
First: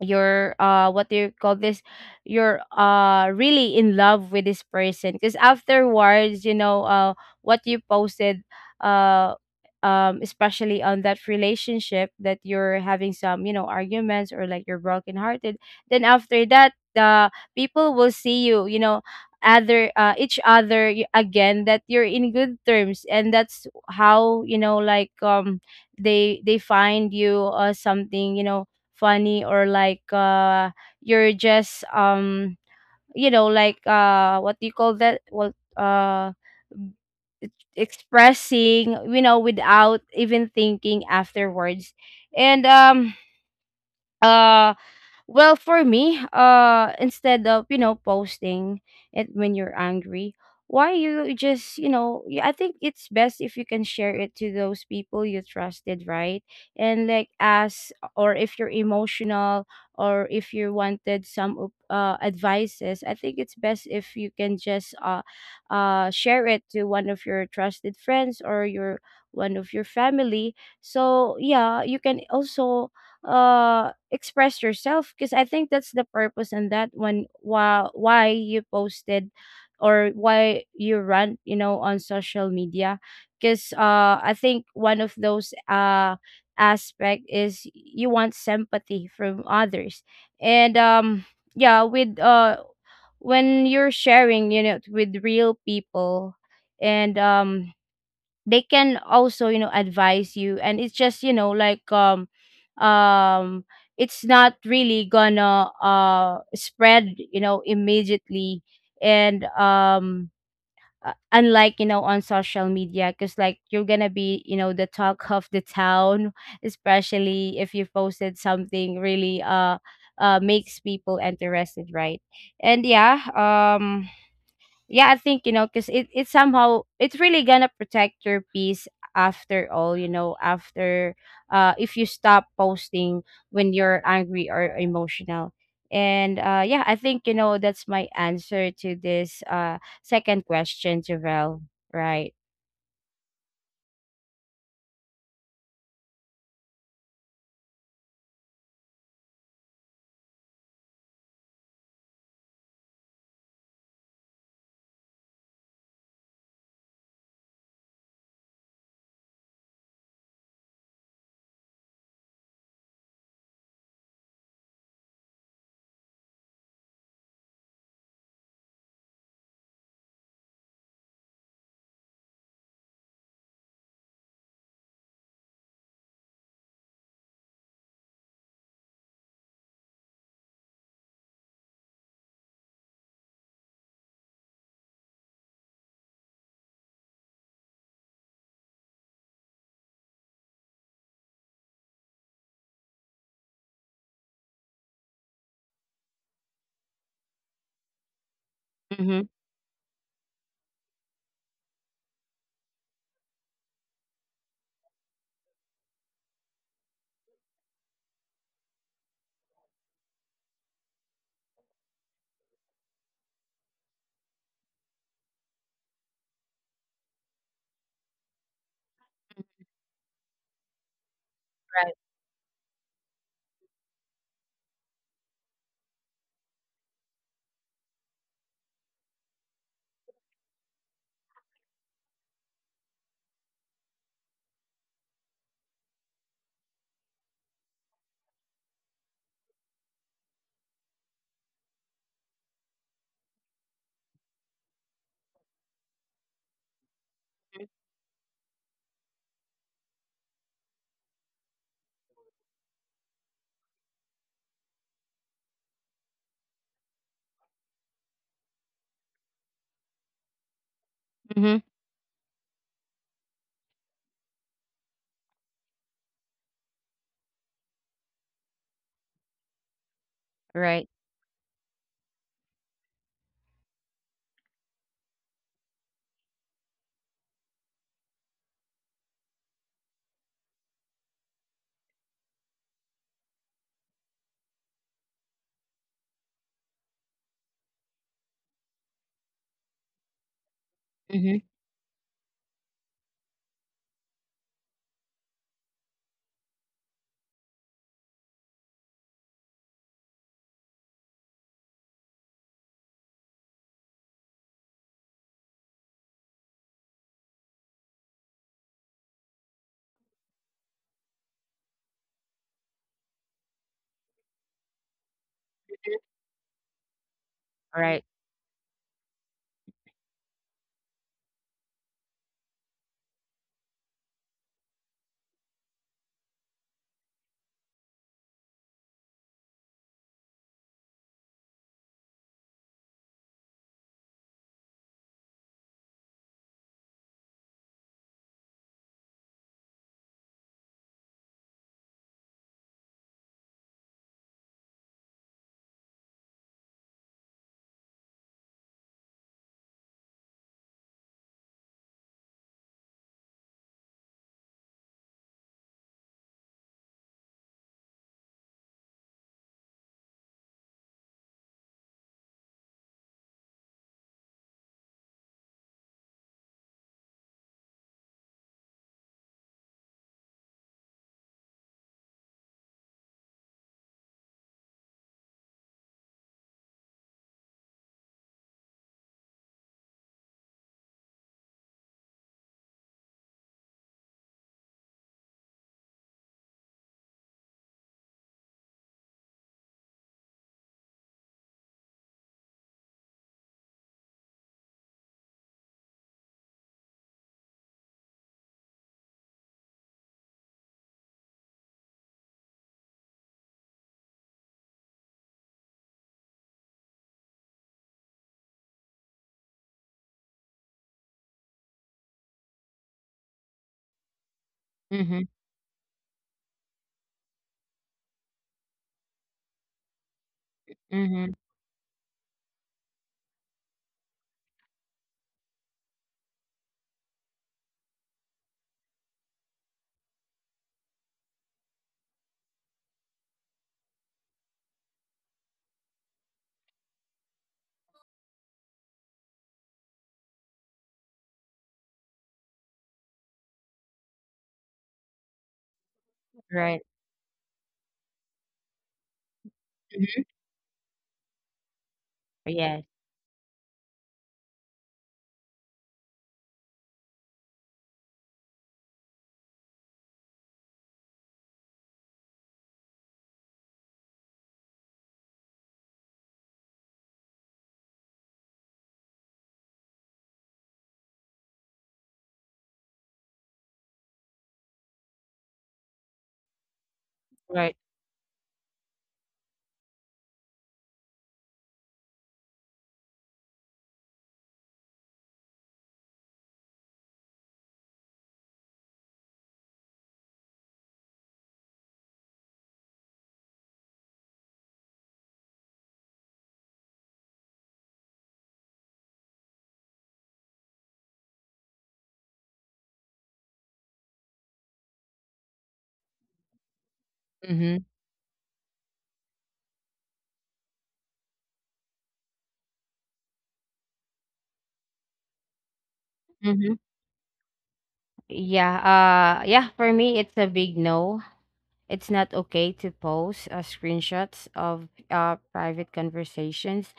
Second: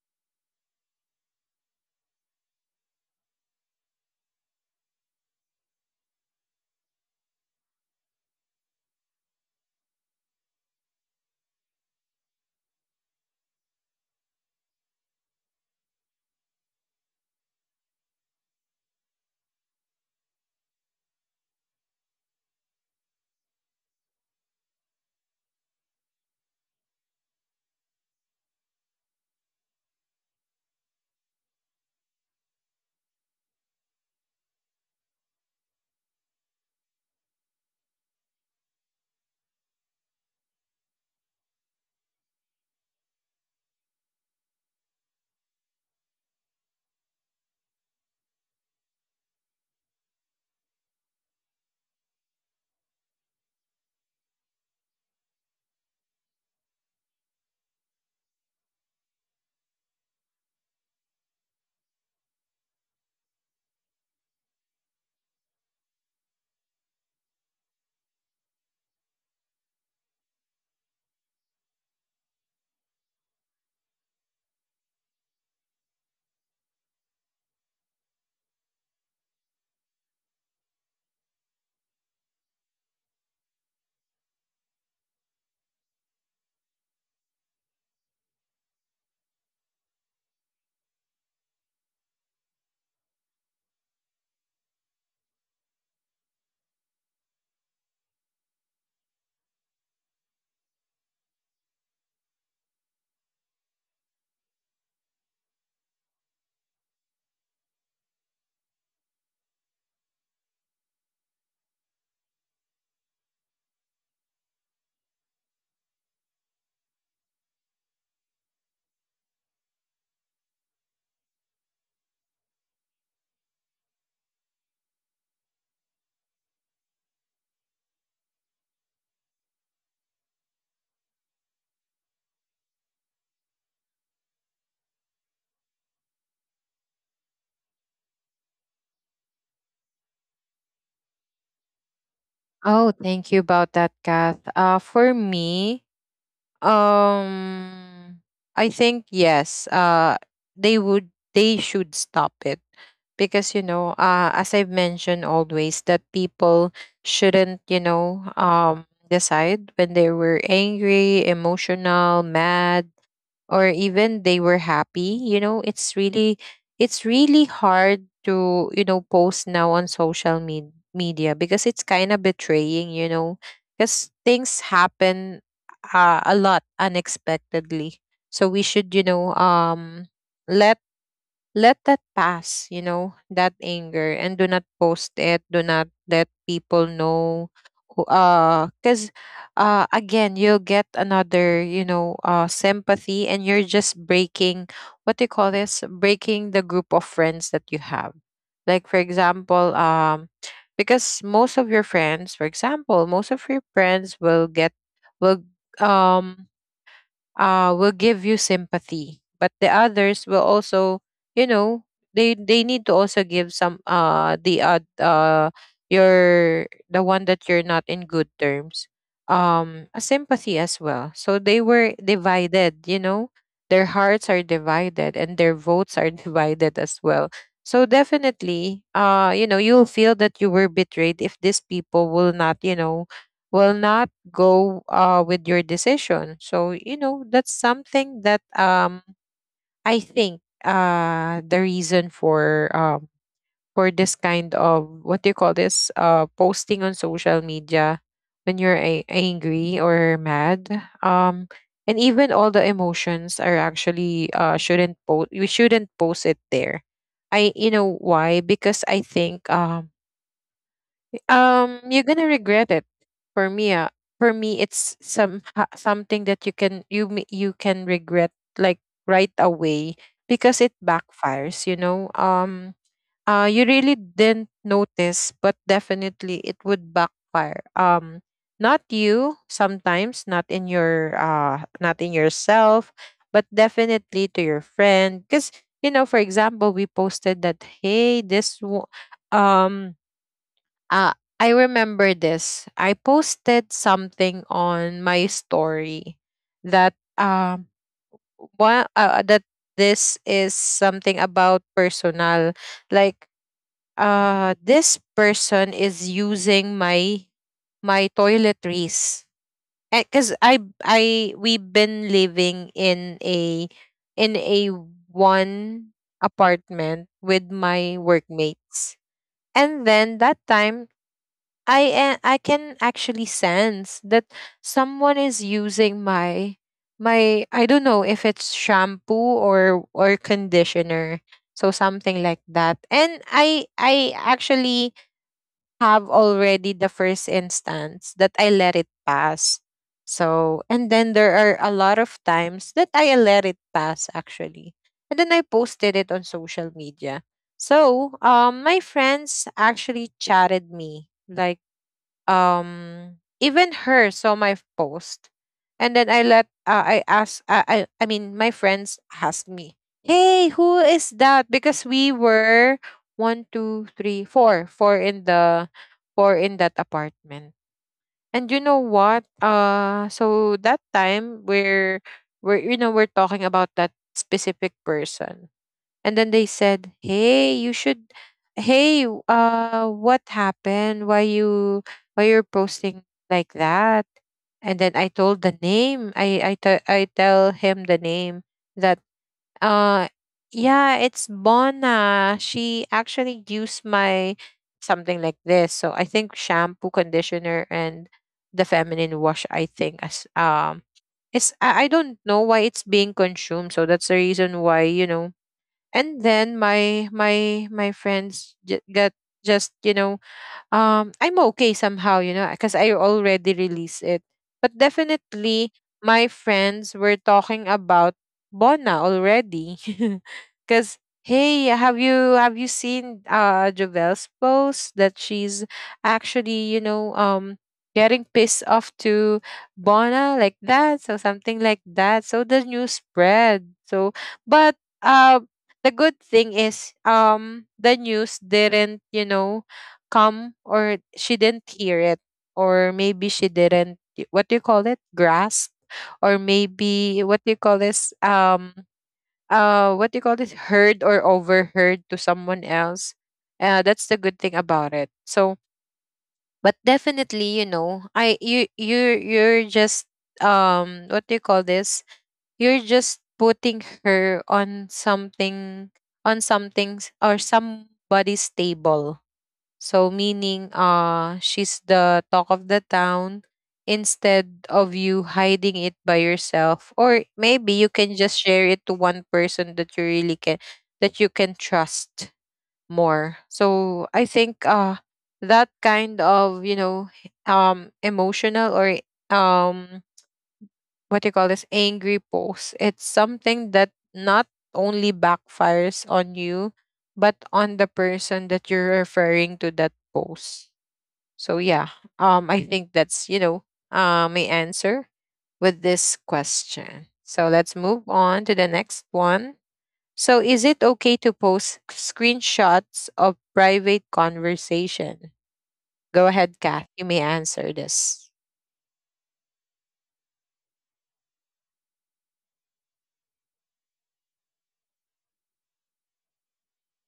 Speaker 2: you're, what do you call this, you're, really in love with this person, because afterwards, you know, what you posted, uh especially on that relationship that you're having some, you know, arguments, or like, you're brokenhearted. Then after that, the people will see you, you know, other, each other, again, that you're in good terms. And that's how, you know, like, they find you something, you know, funny, or like, you're just, you know, like, what do you call that, well, expressing, you know, without even thinking afterwards. And uh well, for me, instead of, you know, posting it when you're angry, why you just, you know, I think it's best if you can share it to those people you trusted, right? And like, ask, or if you're emotional, or if you wanted some advices, I think it's best if you can just share it to one of your trusted friends, or your one of your family. So yeah, you can also express yourself, because I think that's the purpose in that one, why you posted, or why you run, you know, on social media. Because I think one of those aspect is, you want sympathy from others. And yeah, with when you're sharing, you know, with real people. And they can also, you know, advise you. And it's just, you know, like, um it's not really gonna spread, you know, immediately. And unlike, you know, on social media, because, like, you're gonna be, you know, the talk of the town, especially if you posted something really makes people interested, right? And yeah, yeah, I think, you know, because it somehow, it's really gonna protect your peace, after all, you know, after, if you stop posting when you're angry or emotional. And yeah, I think, you know, that's my answer to this second question, Javel. Right.
Speaker 1: Oh, thank you about that, Kath. For me, Um, I think yes. They would. They should stop it because you know, as I've mentioned always, that people shouldn't, you know, decide when they were angry, emotional, mad, or even they were happy. You know, it's really hard to, you know, post now on social media, because it's kind of betraying, you know, because things happen a lot unexpectedly. So we should, you know, let, that pass, you know, that anger, and do not post it, do not let people know who, cuz again, you'll get another, you know, sympathy, and you're just breaking, what do you call this, breaking the group of friends that you have. Like for
Speaker 2: Mm-hmm.
Speaker 1: example, because most of your friends, for example, most of your friends will get, will um will give you sympathy, but the others will also, you know, they need to also give some the your, the one that you're not in good terms, a sympathy as well. So they were
Speaker 2: Right.
Speaker 1: divided, you know, their hearts are divided and their votes are divided as well. So definitely, you know, you'll feel that you were betrayed if these people will not, you know, will not go with your decision. So, you know, that's something that, I think, the reason for, for this kind of, what do you call this, posting on social media when you're angry or mad. Um, and even all the emotions are actually, shouldn't post. We shouldn't post it there. I, you know why? Because I think,
Speaker 2: Mm-hmm.
Speaker 1: you're gonna regret it. For me, uh, for me, it's some something that you can, you can regret, like, right away, because it
Speaker 2: Right.
Speaker 1: backfires. You know, you really didn't notice, but definitely it would backfire. Not you sometimes, not in your not in yourself, but definitely to your friend. Because, you know, for example, we posted that hey, um uh,
Speaker 2: Mm-hmm.
Speaker 1: I remember this. I posted something on my story that, one that this is something about personal, like, this person is using my, my toiletries, because I we've been living in a, in a one apartment with
Speaker 2: Right.
Speaker 1: my workmates. And then that time, I I can actually sense that someone is using my, my, I don't know if it's shampoo or conditioner, so something like that. And I actually have already, the first instance that I let it pass, so, and then there are a lot of times that I let it pass actually, and then I posted it on social media. So my friends actually chatted me, like, um even her saw my post. And then I asked, my friends asked me, hey who is that, because we were one two three four four in the four in that apartment. And you know what, so that time we're you know, we're talking about that specific person. And then they said, "Hey, you should. Hey, what happened? Why you, why you're posting like that?" And then I told the name. I tell him the name that, uh yeah, it's Bona. She actually used my, something like this. So I think shampoo, conditioner, and the feminine wash. I think, as it's, I don't know why it's being consumed. So that's the reason why, you know. And then my friends j- get just, you know, I'm okay somehow, you know, because I already released it. But
Speaker 2: Mm-hmm.
Speaker 1: definitely my friends were talking about Bona already. Cause
Speaker 2: Mm-hmm.
Speaker 1: hey, have you seen Jovel's post that she's actually, you know, getting pissed off to Bona like that, so something like that. So the news spread. So, but uh the good thing is, the news didn't, you know, come, or she didn't hear it, or maybe she didn't, what do you call it, grasp, or
Speaker 2: Right.
Speaker 1: maybe, what do you call this, what do you call
Speaker 2: Mm.
Speaker 1: this, heard or overheard to someone
Speaker 2: Yes.
Speaker 1: else. That's the good thing about it. So, but definitely, you know, I you you you're just, what do you call this, you're just putting her on something, on something or somebody's table, so meaning she's the talk of the town, instead of you hiding it by yourself, or
Speaker 2: Right.
Speaker 1: maybe you can just share it to one person that you really can, that you can trust more. So I think, that kind of, you know, emotional or, um what do you call this, angry post, it's something that not only backfires on you but on the person that you're referring to that post. So yeah, I think that's, you know, my answer with this question. So let's
Speaker 2: Mm-hmm.
Speaker 1: move on to the next one. So is it okay to post screenshots of private conversation? Go ahead,
Speaker 2: Mm-hmm.
Speaker 1: Kath. You may answer this.
Speaker 2: Yeah, yeah, for me it's a big no. It's not okay to post screenshots of, private conversations.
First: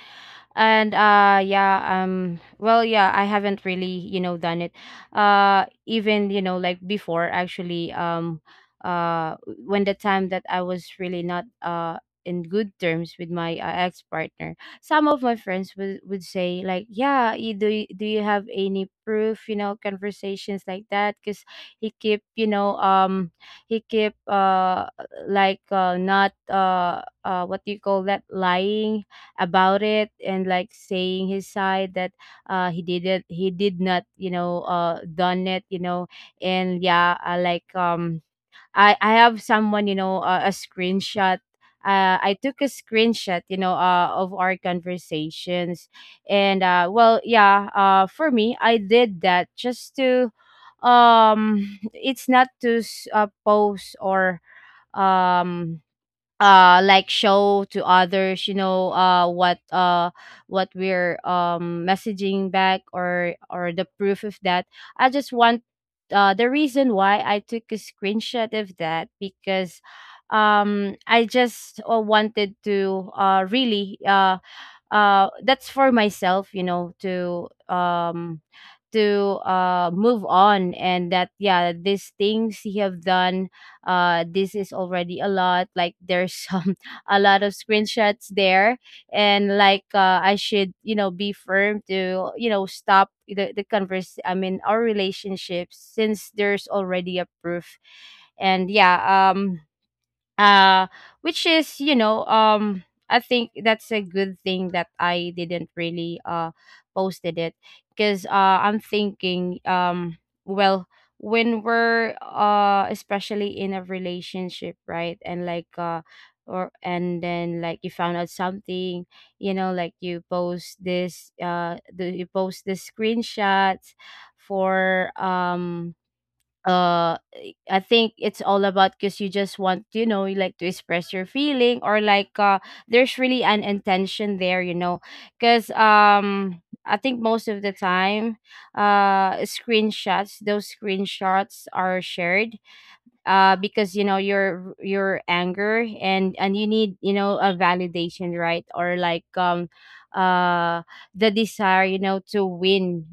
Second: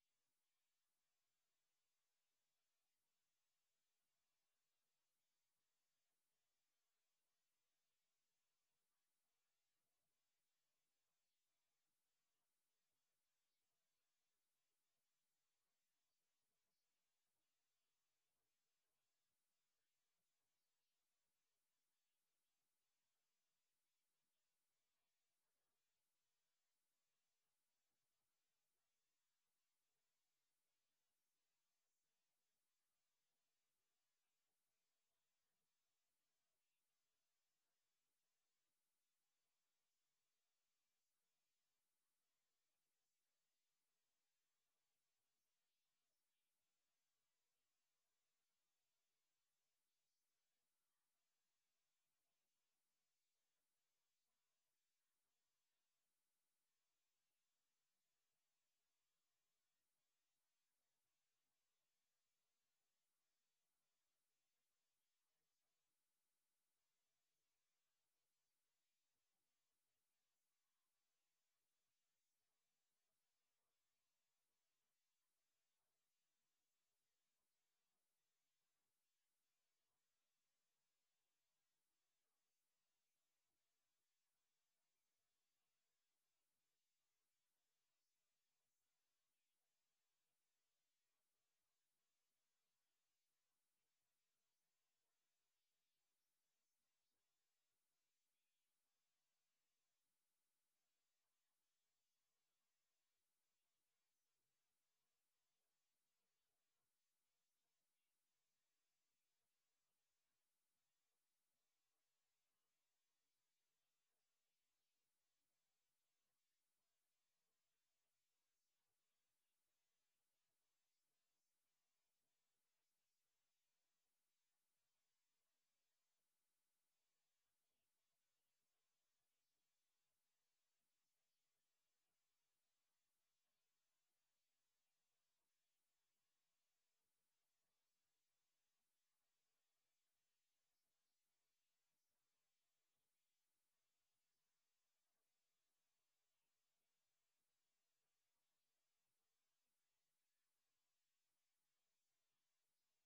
Speaker 2: And yeah, well, yeah, I haven't really, you know, done it, even, you know, like before, actually. Uh when the time that I was really not in good terms with my, ex-partner, some of my friends would, say, like, yeah, you, do, do you have any proof, you know, conversations, like that, because he keep, you know, he keep, like not what do you call that, lying about it, and like saying his side that he did it, he did not, you know, done it, you know. And yeah, like, I have someone, you know, a screenshot, I took a screenshot, you know, of our conversations. And well, yeah, for me, I did that just to, it's not to post, or um like, show to others, you know, what we're messaging back, or the proof of that. I just want, the reason why I took a screenshot of that, because I just, wanted to, really that's for myself, you know, to to, move on. And that yeah, these things he have done, this is already a lot, like there's some a lot of screenshots there. And like, I should, you know, be firm to, you know, stop the converse I mean our relationship, since there's already a proof. And yeah, um uh which is, you know, I think that's a good thing that I didn't really posted it. Because I'm thinking, well, when we're, especially in a relationship, right? And like, or and then, like, you found out something, you know, like you post you post the screenshots for I think it's all about, because you just want, you know, you like to express your feeling, or like, there's really an intention there, you know. Because I think most of the time, screenshots, those screenshots are shared, because, you know, your anger, and you need, you know, a validation, right? Or like, uh the desire, you know, to win.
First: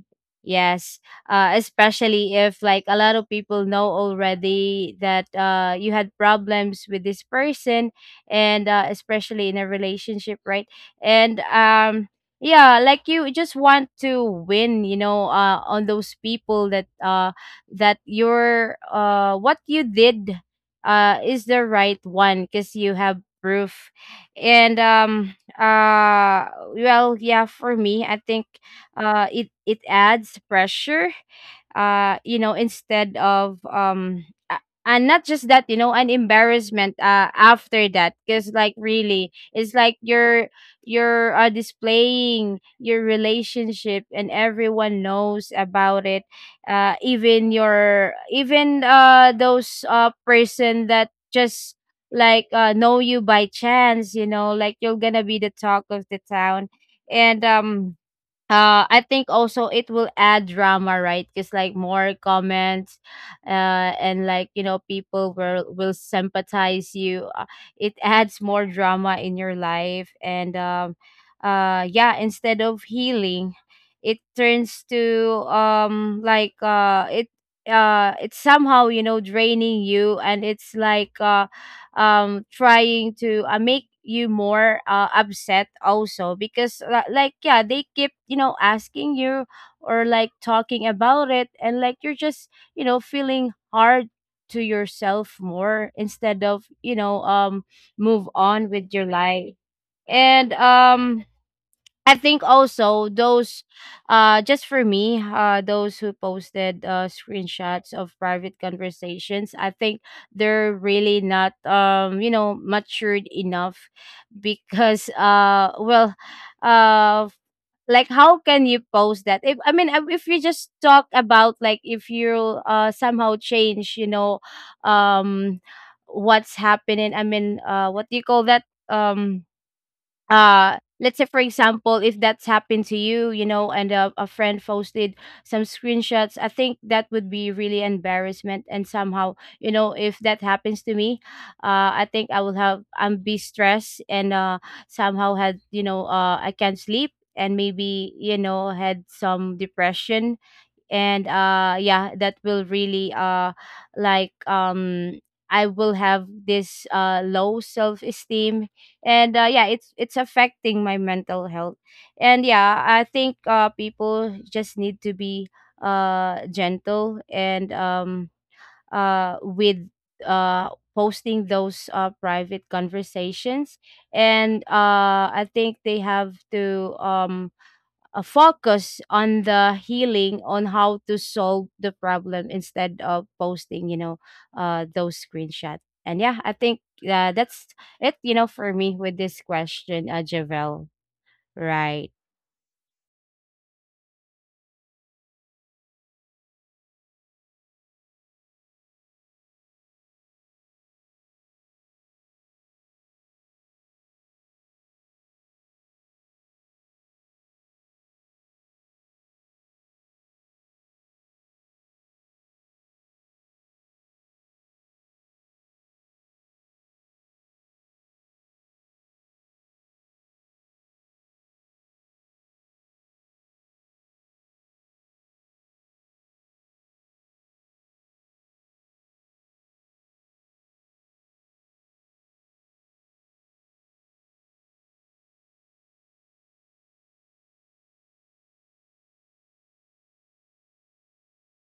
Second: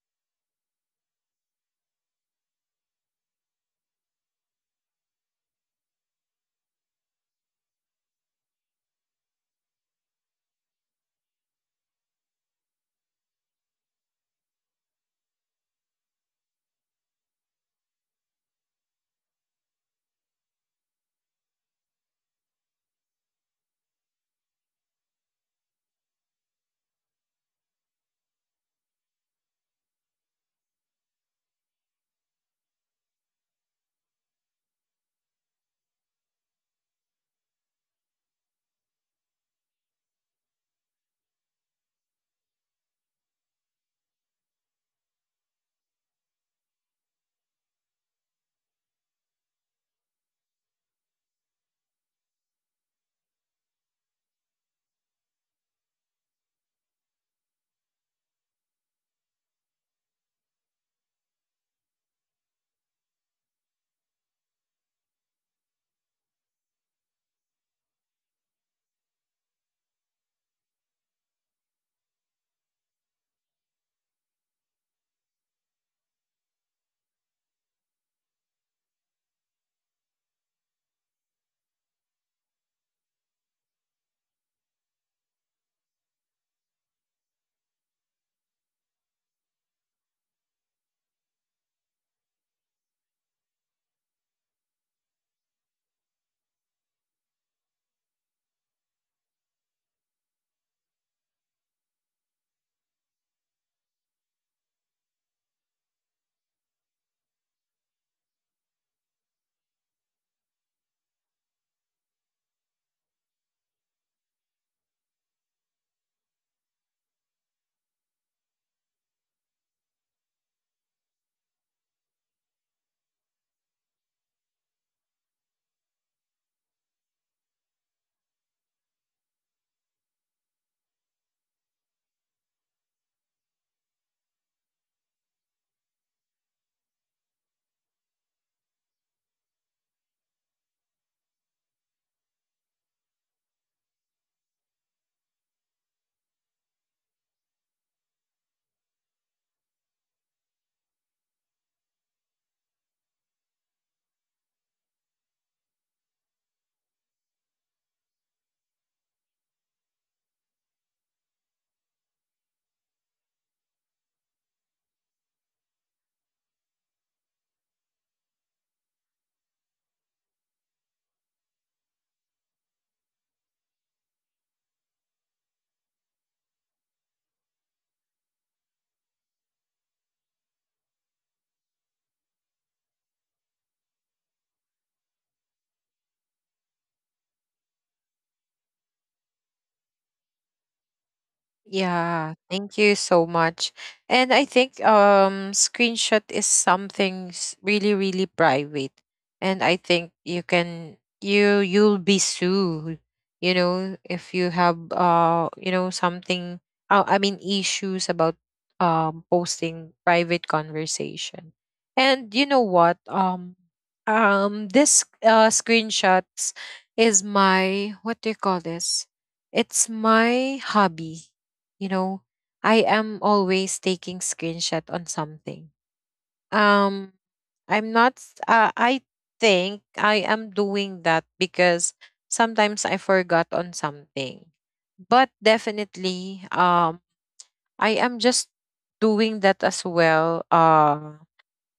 Speaker 2: Yes. Especially if like, a lot of people know already that, you had problems with this person. And especially in a relationship, right? And yeah, like, you just want to win, you know, on those people, that that your, what you did is the right one, because you have proof. And well, yeah, for me, I think, it adds pressure. You know, instead of a- and not just that, you know, an embarrassment after that, because, like, really, it's like you're, displaying your relationship, and everyone knows about it, even your, even those person that just like, know you by chance, you know, like, you're gonna be the talk of the town. And I think also it will add drama, right? Because, like, more comments, and like, you know, people will sympathize you. It adds more drama in your life. And yeah, instead of healing, it turns to, like, it's somehow, you know, draining you. And it's like, trying to, make you more, upset also, because, like, yeah, they keep, you know, asking you, or like, talking about it. And like, you're just, you know, feeling hard to yourself more, instead of, you know, move on with your life. And I think also those, just for me, those who posted, screenshots of private conversations, I think they're really not, you know, matured enough. Because, well, uh, like, how can you post that? If I mean, if you just talk about, like, if you, somehow change, you know, um, what's happening. I mean, what do you call that? Um let's say, for example, if that's happened to you, you know, and a friend posted some screenshots, I think that would be really embarrassment. And somehow, you know, if that happens to me, I think I will have I'm be stressed. And somehow had, you know, I can't sleep, and maybe, you know, had some depression. And yeah, that will really like um I will have this low self-esteem. And yeah, it's affecting my mental health. And yeah, I think people just need to be gentle and with uh posting those private conversations. And I think they have to focus on the healing, on how to solve the problem instead of posting, those screenshots. And yeah, I think that's it, you know, for me with this question, Javel, right?
Speaker 1: Yeah, thank you so much. And I think, screenshot is something really, really private. And I think you can, you'll be sued, you know, if you have you know, something, I mean, issues about posting private conversation. And you know what? This screenshots is my, what do you call this? It's my hobby, you know. I am always taking screenshot on something. um I'm not s- I think I am doing that because sometimes I forgot on something. But definitely, I am just doing that as well, uh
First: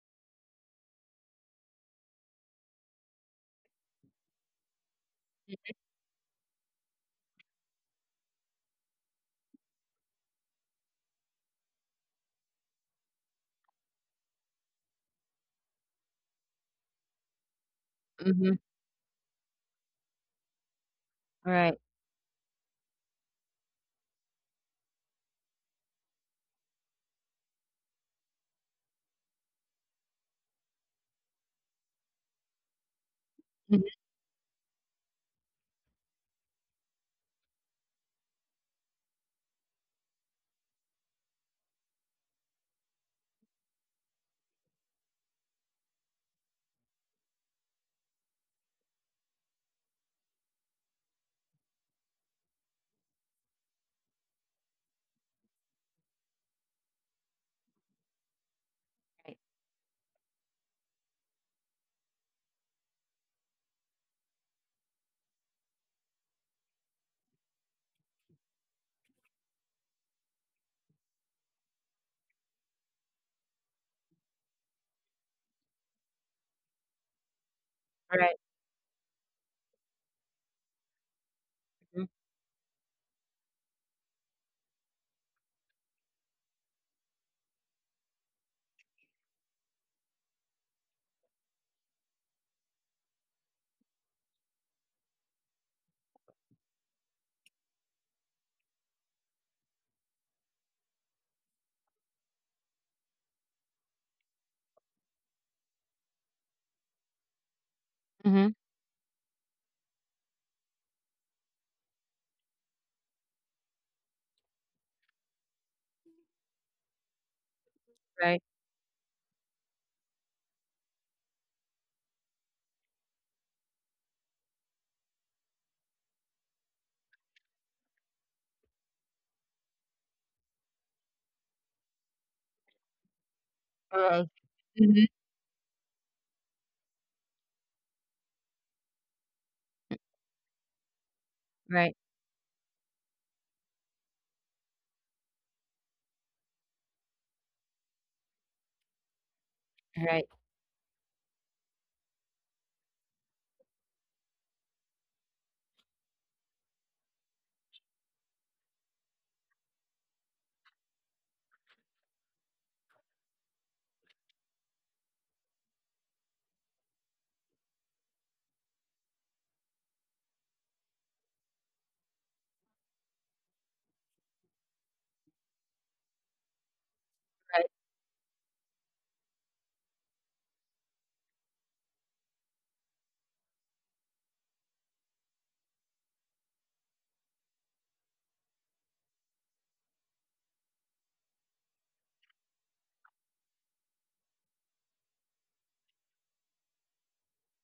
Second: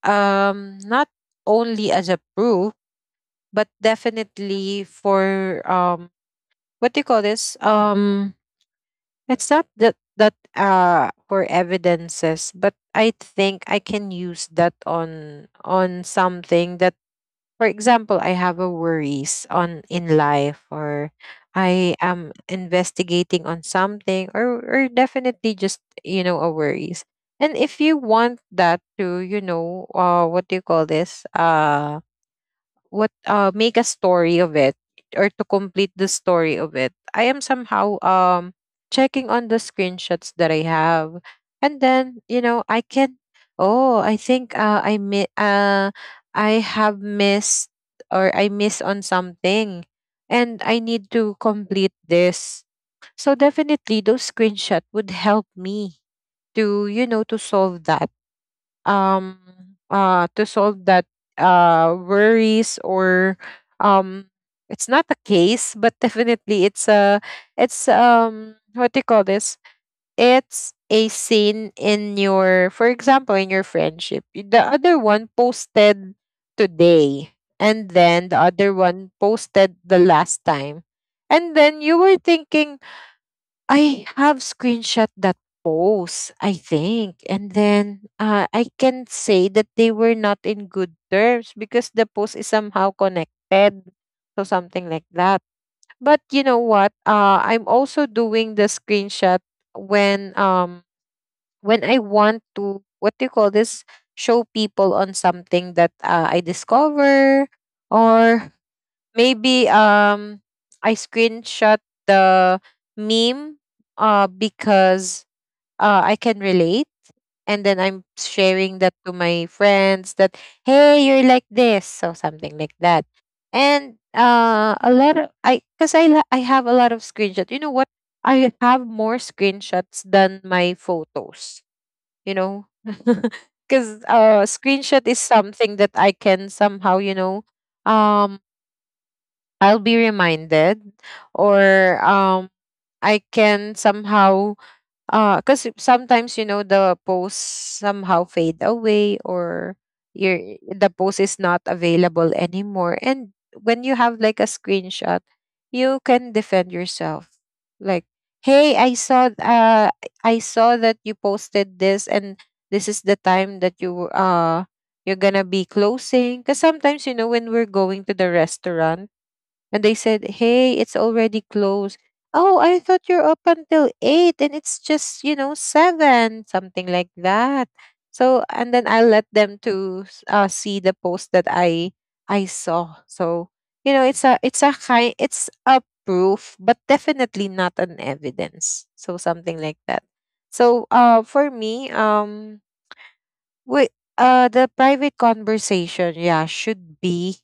Speaker 1: um not only as a proof, but definitely for, what do you call this, it's not that for evidences, but I think I can use that on something that, for example, I
Speaker 2: Mm-hmm.
Speaker 1: have a worries on in life, or
Speaker 2: Right.
Speaker 1: I am investigating on something, or definitely just, you know, a worries. And if you want that to, you know, what do you call this? What
Speaker 2: Mhm.
Speaker 1: Make a story of it or to complete the story of it, I am somehow, checking on the screenshots that I have. And then, you know, I can, oh, I think, I have missed, or I miss on something, and I need to complete this. So definitely those screenshots would help me to, you know, to solve that,
Speaker 2: Right.
Speaker 1: um to solve that, worries, or um it's not a case, but definitely it's a, it's, what do you call this, it's a scene in your, for example, in your friendship. The other one posted today, and then
Speaker 2: Right.
Speaker 1: the other one posted the last time, and then you were thinking, I have screenshot that post, I think. And then, I can say that they were not in good terms because the post is somehow connected. So something like that. But you know what? I'm also doing the screenshot when, when I want to, what do you call this? Show people on something that, I discover,
Speaker 2: Mm-hmm.
Speaker 1: or maybe, I screenshot the meme, because, I can relate. And then I'm
Speaker 2: Right.
Speaker 1: sharing that to my friends that, hey, you're like this, so something like that. And a lot of, I cuz I la- I have a lot of screenshots. You know what? I have more screenshots than my photos, you know. Cuz
Speaker 2: Right. Mm-hmm.
Speaker 1: Screenshot is something that I can somehow, you know, um I'll be reminded,
Speaker 2: Right.
Speaker 1: or I can somehow, cuz sometimes, you know, the posts somehow fade away, or
Speaker 2: Right.
Speaker 1: your, the post is not available anymore. And when you have like a screenshot, you can defend yourself, like, hey, I saw that you posted this, and this is the time that you, you're gonna be closing. Because sometimes, you know, when we're going to the restaurant, and they said, hey, it's already closed. Oh, I thought you're up until eight, and it's just, you know, seven, something like
Speaker 2: Right.
Speaker 1: that. So, and then I let them to see the post that I saw. So, you know, it's a, it's a kind, it's a proof, but definitely not an evidence. So something like that. So, for me, we, the private conversation, yeah, should be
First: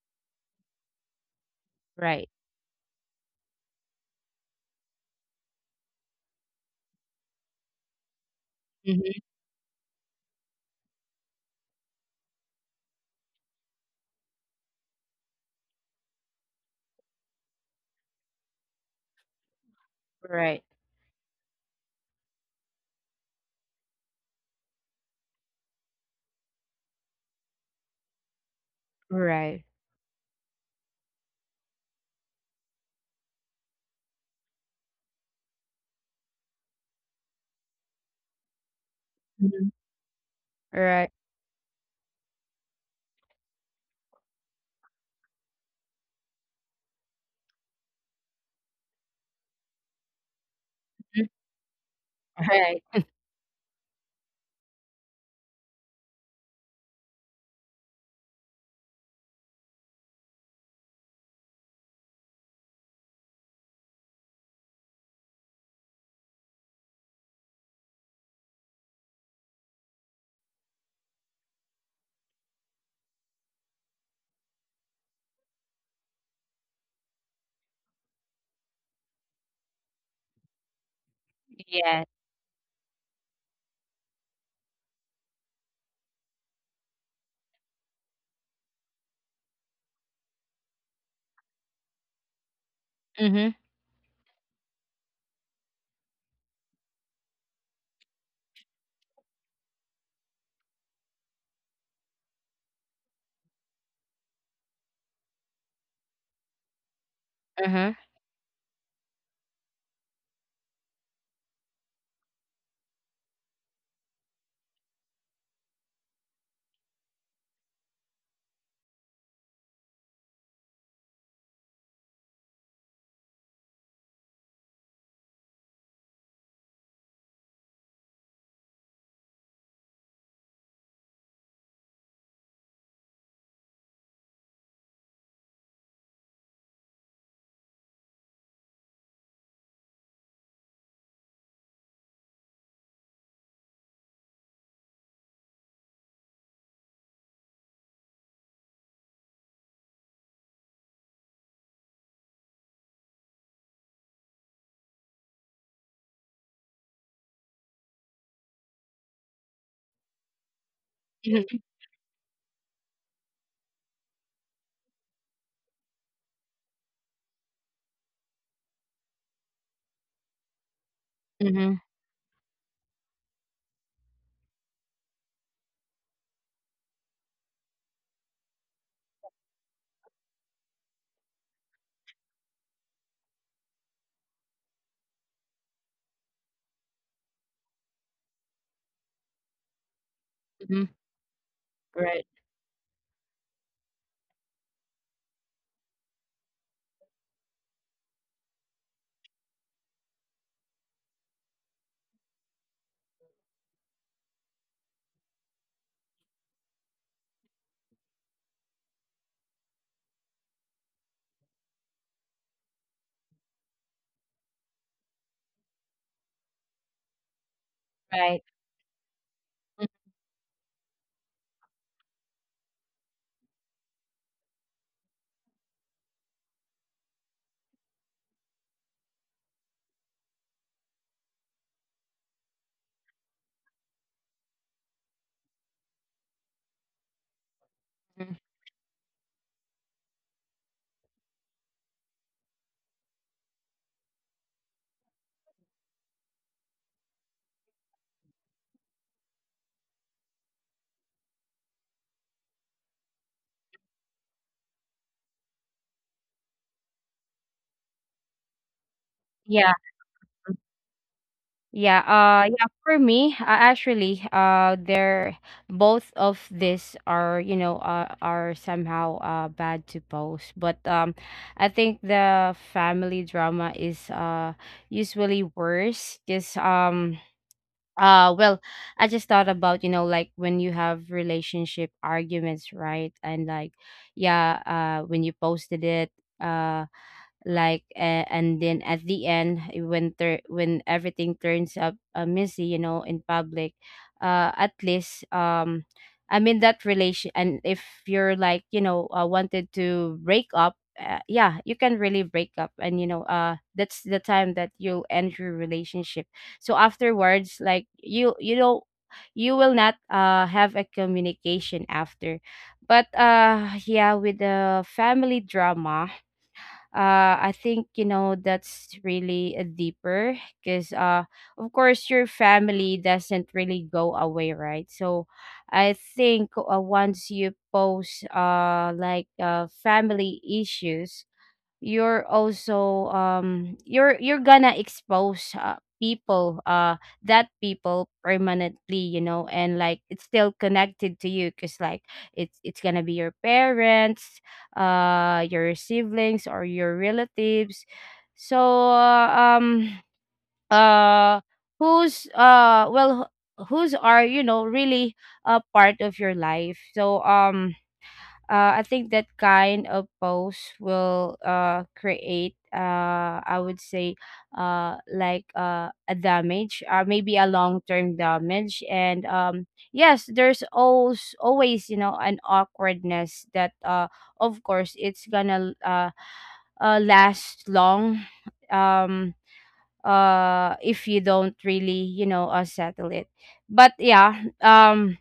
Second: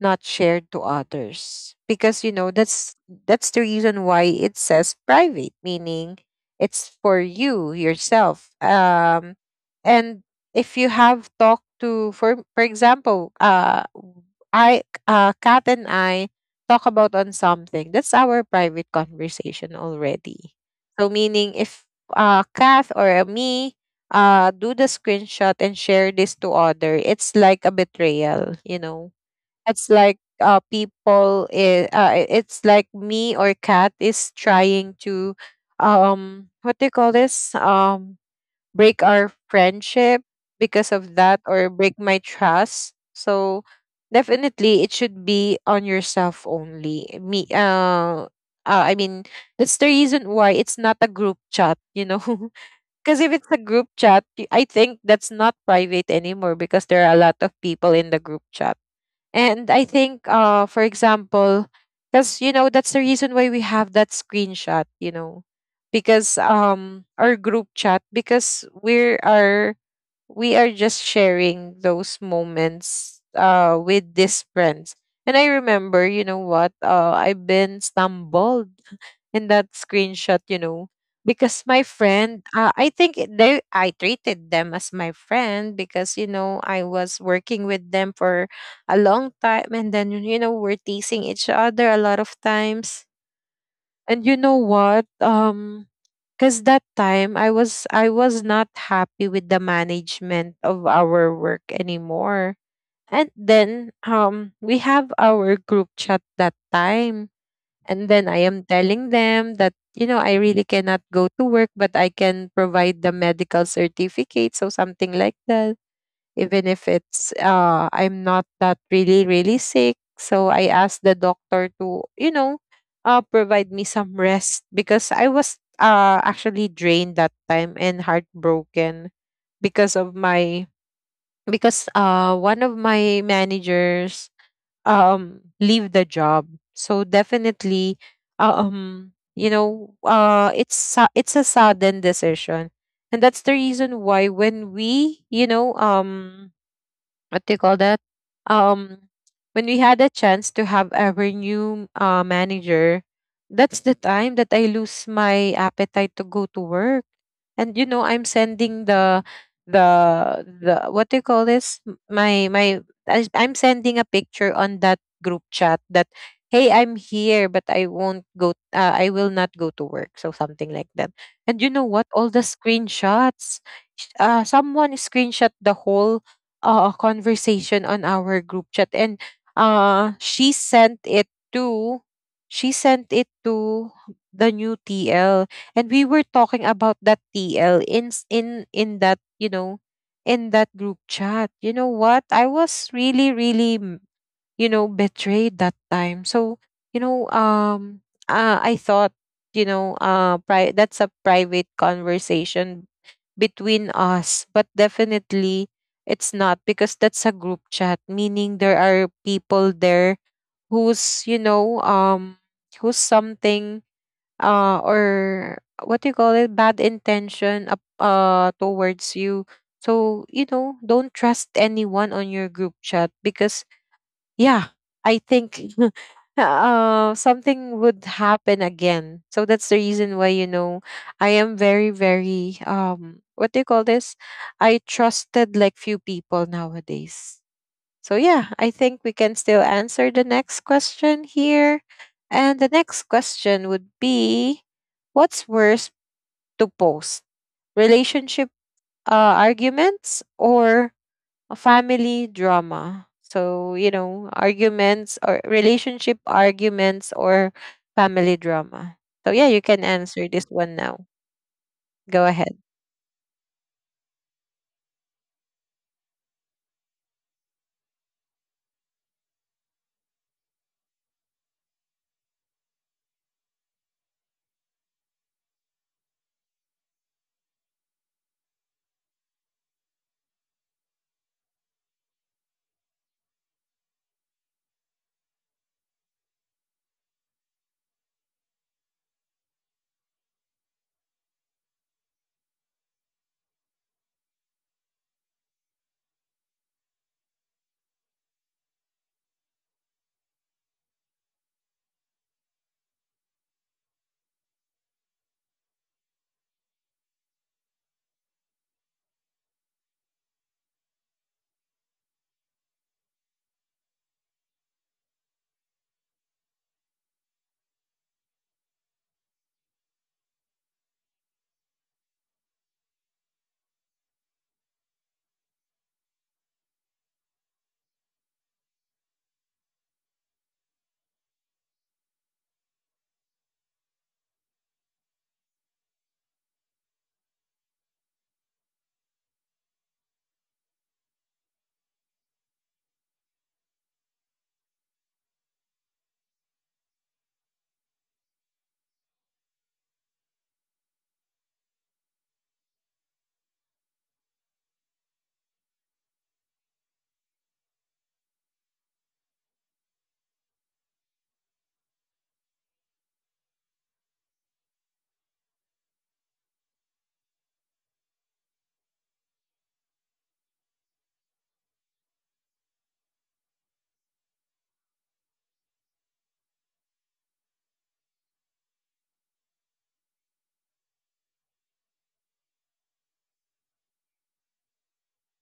Speaker 1: not shared to others, because
Speaker 2: Right.
Speaker 1: you know that's the reason why it says private, meaning it's for you yourself.
Speaker 2: Mm-hmm.
Speaker 1: And if you have talked to, for example, I, Kat and I talk about on something, that's our private conversation already.
Speaker 2: Right.
Speaker 1: So meaning if, Kath or, me, do the screenshot and share this to other, it's like a betrayal, you know.
Speaker 2: Right.
Speaker 1: It's like, people, it's like me or cat is trying to, what do you call this, break our
Speaker 2: Mm-hmm.
Speaker 1: friendship because
Speaker 2: Right.
Speaker 1: of that, or break my trust. So definitely it should be on yourself only, me, I mean, that's the reason why it's not a
Speaker 2: Mhm.
Speaker 1: group chat, you know.
Speaker 2: Right.
Speaker 1: Because if it's a group chat, I think that's not private anymore, because there are a lot of people in the group chat. And I think, for example, because you know that's the reason why we have that screenshot, you know, because, our group chat, because we are just sharing those moments with these friends. And I remember, you know what, I've been stumbled in that screenshot, you know, because my
Speaker 2: Yeah.
Speaker 1: friend, I think they, I treated them as my friend because, you know, I was working with them for a long time. And then, you know, we're teasing each other a lot of times.
Speaker 2: Mm-hmm.
Speaker 1: And you know what? Because that time I was not happy with the management of our work anymore. And then, we have our group chat that time,
Speaker 2: Uh-huh.
Speaker 1: and then I am telling them that, you know, I really cannot go to work, but I can provide the medical certificate. So something like that. Even if it's, I'm not that really, really sick. So I asked the doctor to, you know, provide me some rest, because I was, actually drained that time and heartbroken because of my, because, one of my managers, leave the job. So definitely, you know, it's a sudden decision. And that's the reason why when we, you know, what do you call that? Um, when we had a chance to have our new, manager, that's the time that I lose my appetite to go to work. And you know, I'm sending the, what do you call this? My my, I'm sending a picture on that group chat that, hey, I'm here, but I won't go. I will not go to work. So something like that. And you
Speaker 2: Mm-hmm.
Speaker 1: know what? All the screenshots. Someone screenshot the whole, conversation on our group chat, and she sent it to, she sent it to the new TL. And we were talking about that TL in in, that, you know, in that group
Speaker 2: Mm-hmm.
Speaker 1: chat. You know what,
Speaker 2: Right.
Speaker 1: I was really, really, mm, you know, betrayed that time. So, you know, I thought, you know, that's a private conversation between us, but definitely it's not, because that's a group chat, meaning there are people there who's, you know, who's something, or what do you call it, bad intention up
Speaker 2: Right.
Speaker 1: towards you. So, you know, don't trust anyone on your group chat, because, yeah, I think, something would happen again. So that's the reason why, you know, I am very, very, what do you call this, I trusted like few people nowadays. So yeah, I think we can still answer the next question here. And the next question would be, what's worse to post, relationship, arguments, or a family drama. So, you know, arguments or relationship arguments, or family drama. So, yeah, you can
Speaker 2: Yeah.
Speaker 1: answer this one now.
Speaker 2: Yeah,
Speaker 1: Go ahead.
Speaker 2: uh yeah, for me, actually, they're both of these are, you know, are somehow bad to post. But I think the family drama is usually worse, cuz uh well, I just thought about, you know, like, when you have relationship arguments, right? And like, yeah, when you posted it, uh and then at the end, when everything turns up messy, you know, in public, at least I mean, that relation, and if you're like, you know, wanted to break up, yeah, you can really break up, and you know, that's the time that you'll end your relationship. So afterwards, like, you know, you will not have a communication after. But yeah, with the family drama, I think, you know, that's really a deeper, because of course, your family doesn't really go away, right? So I think once you post like family issues, you're also you're gonna expose people that, people permanently, you know. And like, it's still connected to you, because like, it's gonna be your parents, your siblings, or your relatives. So uh, um uh who's well, whose are, you know, really a part of your life. So I think that kind of post will create I would say, a damage, or maybe a long term damage. And yes, there's always always, you know, an awkwardness that, of course it's gonna last long. um, if you don't really, you know, settle it. But yeah,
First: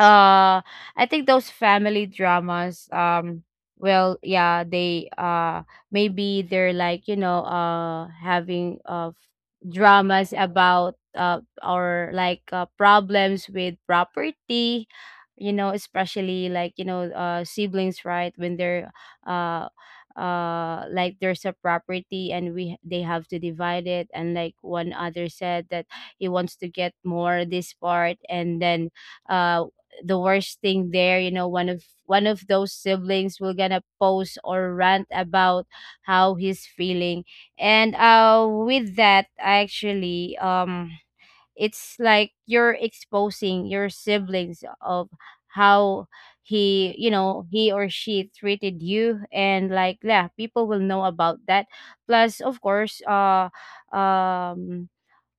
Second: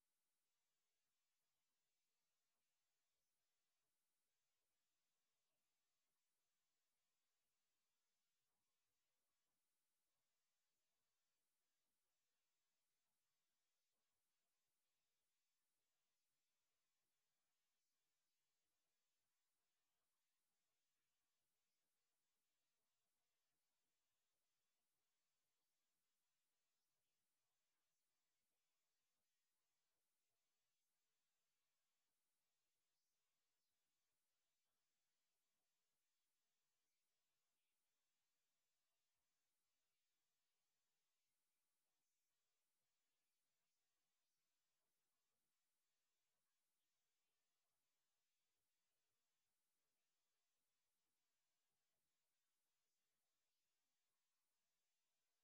Speaker 2: uh I think those family dramas, well, yeah, they maybe they're like, you know, having dramas about or like problems with property, you know, especially like, you know, siblings, right, when they're uh like, there's a property, and we they have to divide it, and like, one other said that he wants to get more this part. And then uh the worst thing there, you know, one of those siblings will gonna post or rant about how he's feeling. And with that actually, it's like you're exposing your siblings of how he, you know, he or she treated you. And like, yeah, people will know about that, plus of course, um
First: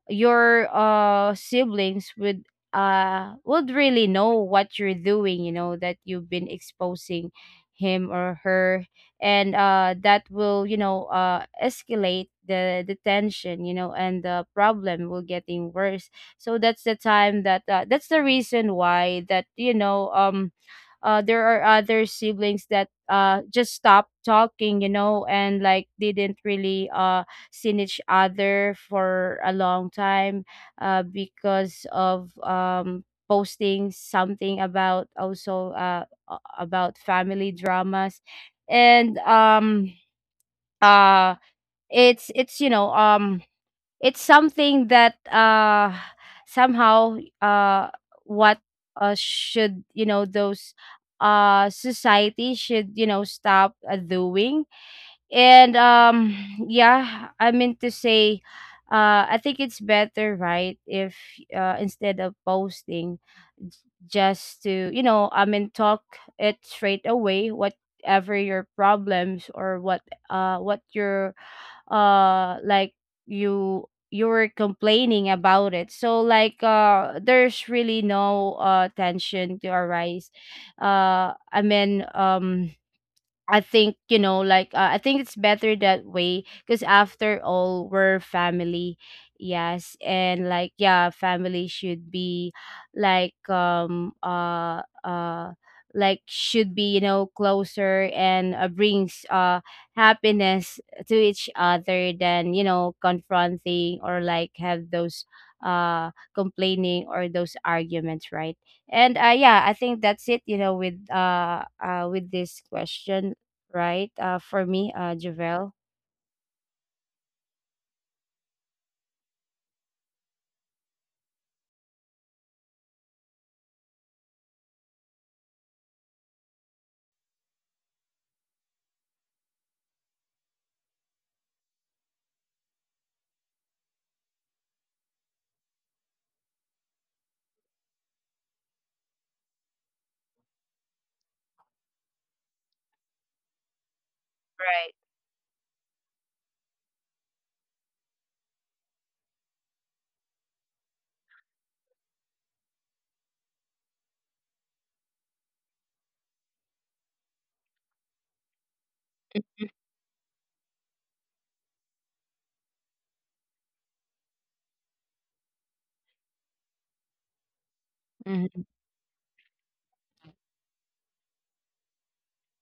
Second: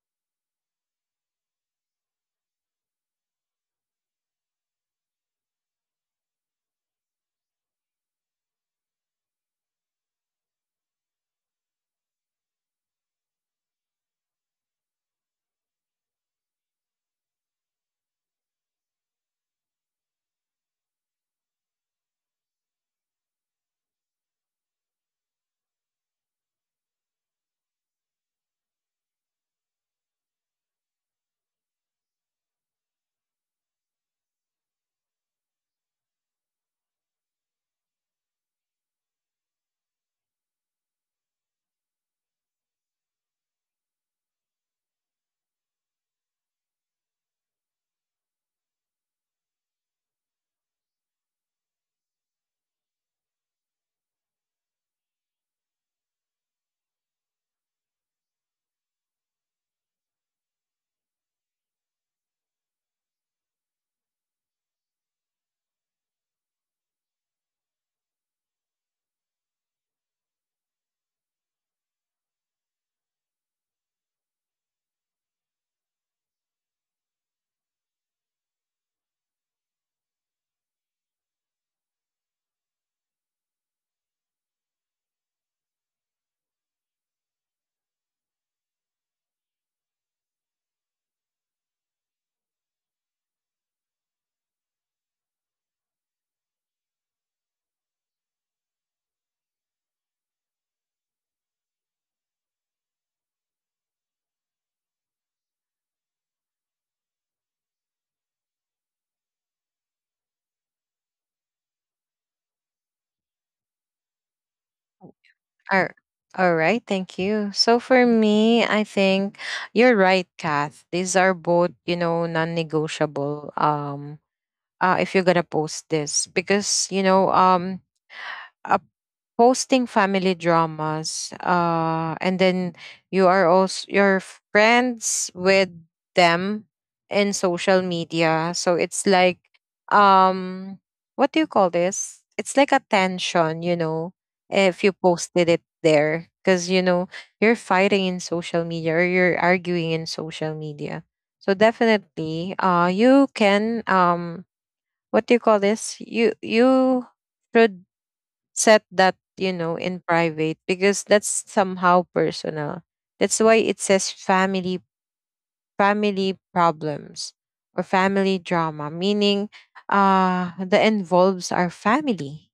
Speaker 2: your siblings would really know what you're doing, you know, that you've been exposing him or her. And that will, you know, escalate the tension, you know, and the problem will getting worse. So that's the time that that's the reason why that, you know, there are other siblings that just stopped talking, you know, and like didn't really seen each other for a long time, because of posting something about, also about family dramas. And uh it's you know, it's something that somehow what should, you know, those society should, you know, stop doing. And yeah, I meant to say, I think it's better, right, if instead of posting, j- just to, you know, I mean, talk it straight away, whatever your problems or what your uh like you you were complaining about it. So like, there's really no tension to arise. I mean, I think, you know, like, I think it's better that way, because after all, we're family. Yes. And like, yeah, family should be like, like, should be, you know, closer, and brings happiness to each other, than, you know, confronting, or like, have those complaining or those arguments, right? And yeah, I think that's it, you know, with this question, right? For me, Javel.
Speaker 1: All, all right, thank you. So for me, I think you're right, Kath. These are both, you know, non-negotiable. If you're gonna post this, because you know, a. hosting family dramas, and then you are also your friends with them in social media, so it's like, um what do you call this, it's like a tension, you know,
Speaker 2: Right.
Speaker 1: if you posted it there, because you know you're fighting in social media, or you're arguing in social media. So definitely, you can, what do you call this, you should set that, you know, in private, because that's somehow personal. That's why it says family, family problems, or family
Speaker 2: Hmm.
Speaker 1: drama, meaning, the involves our family.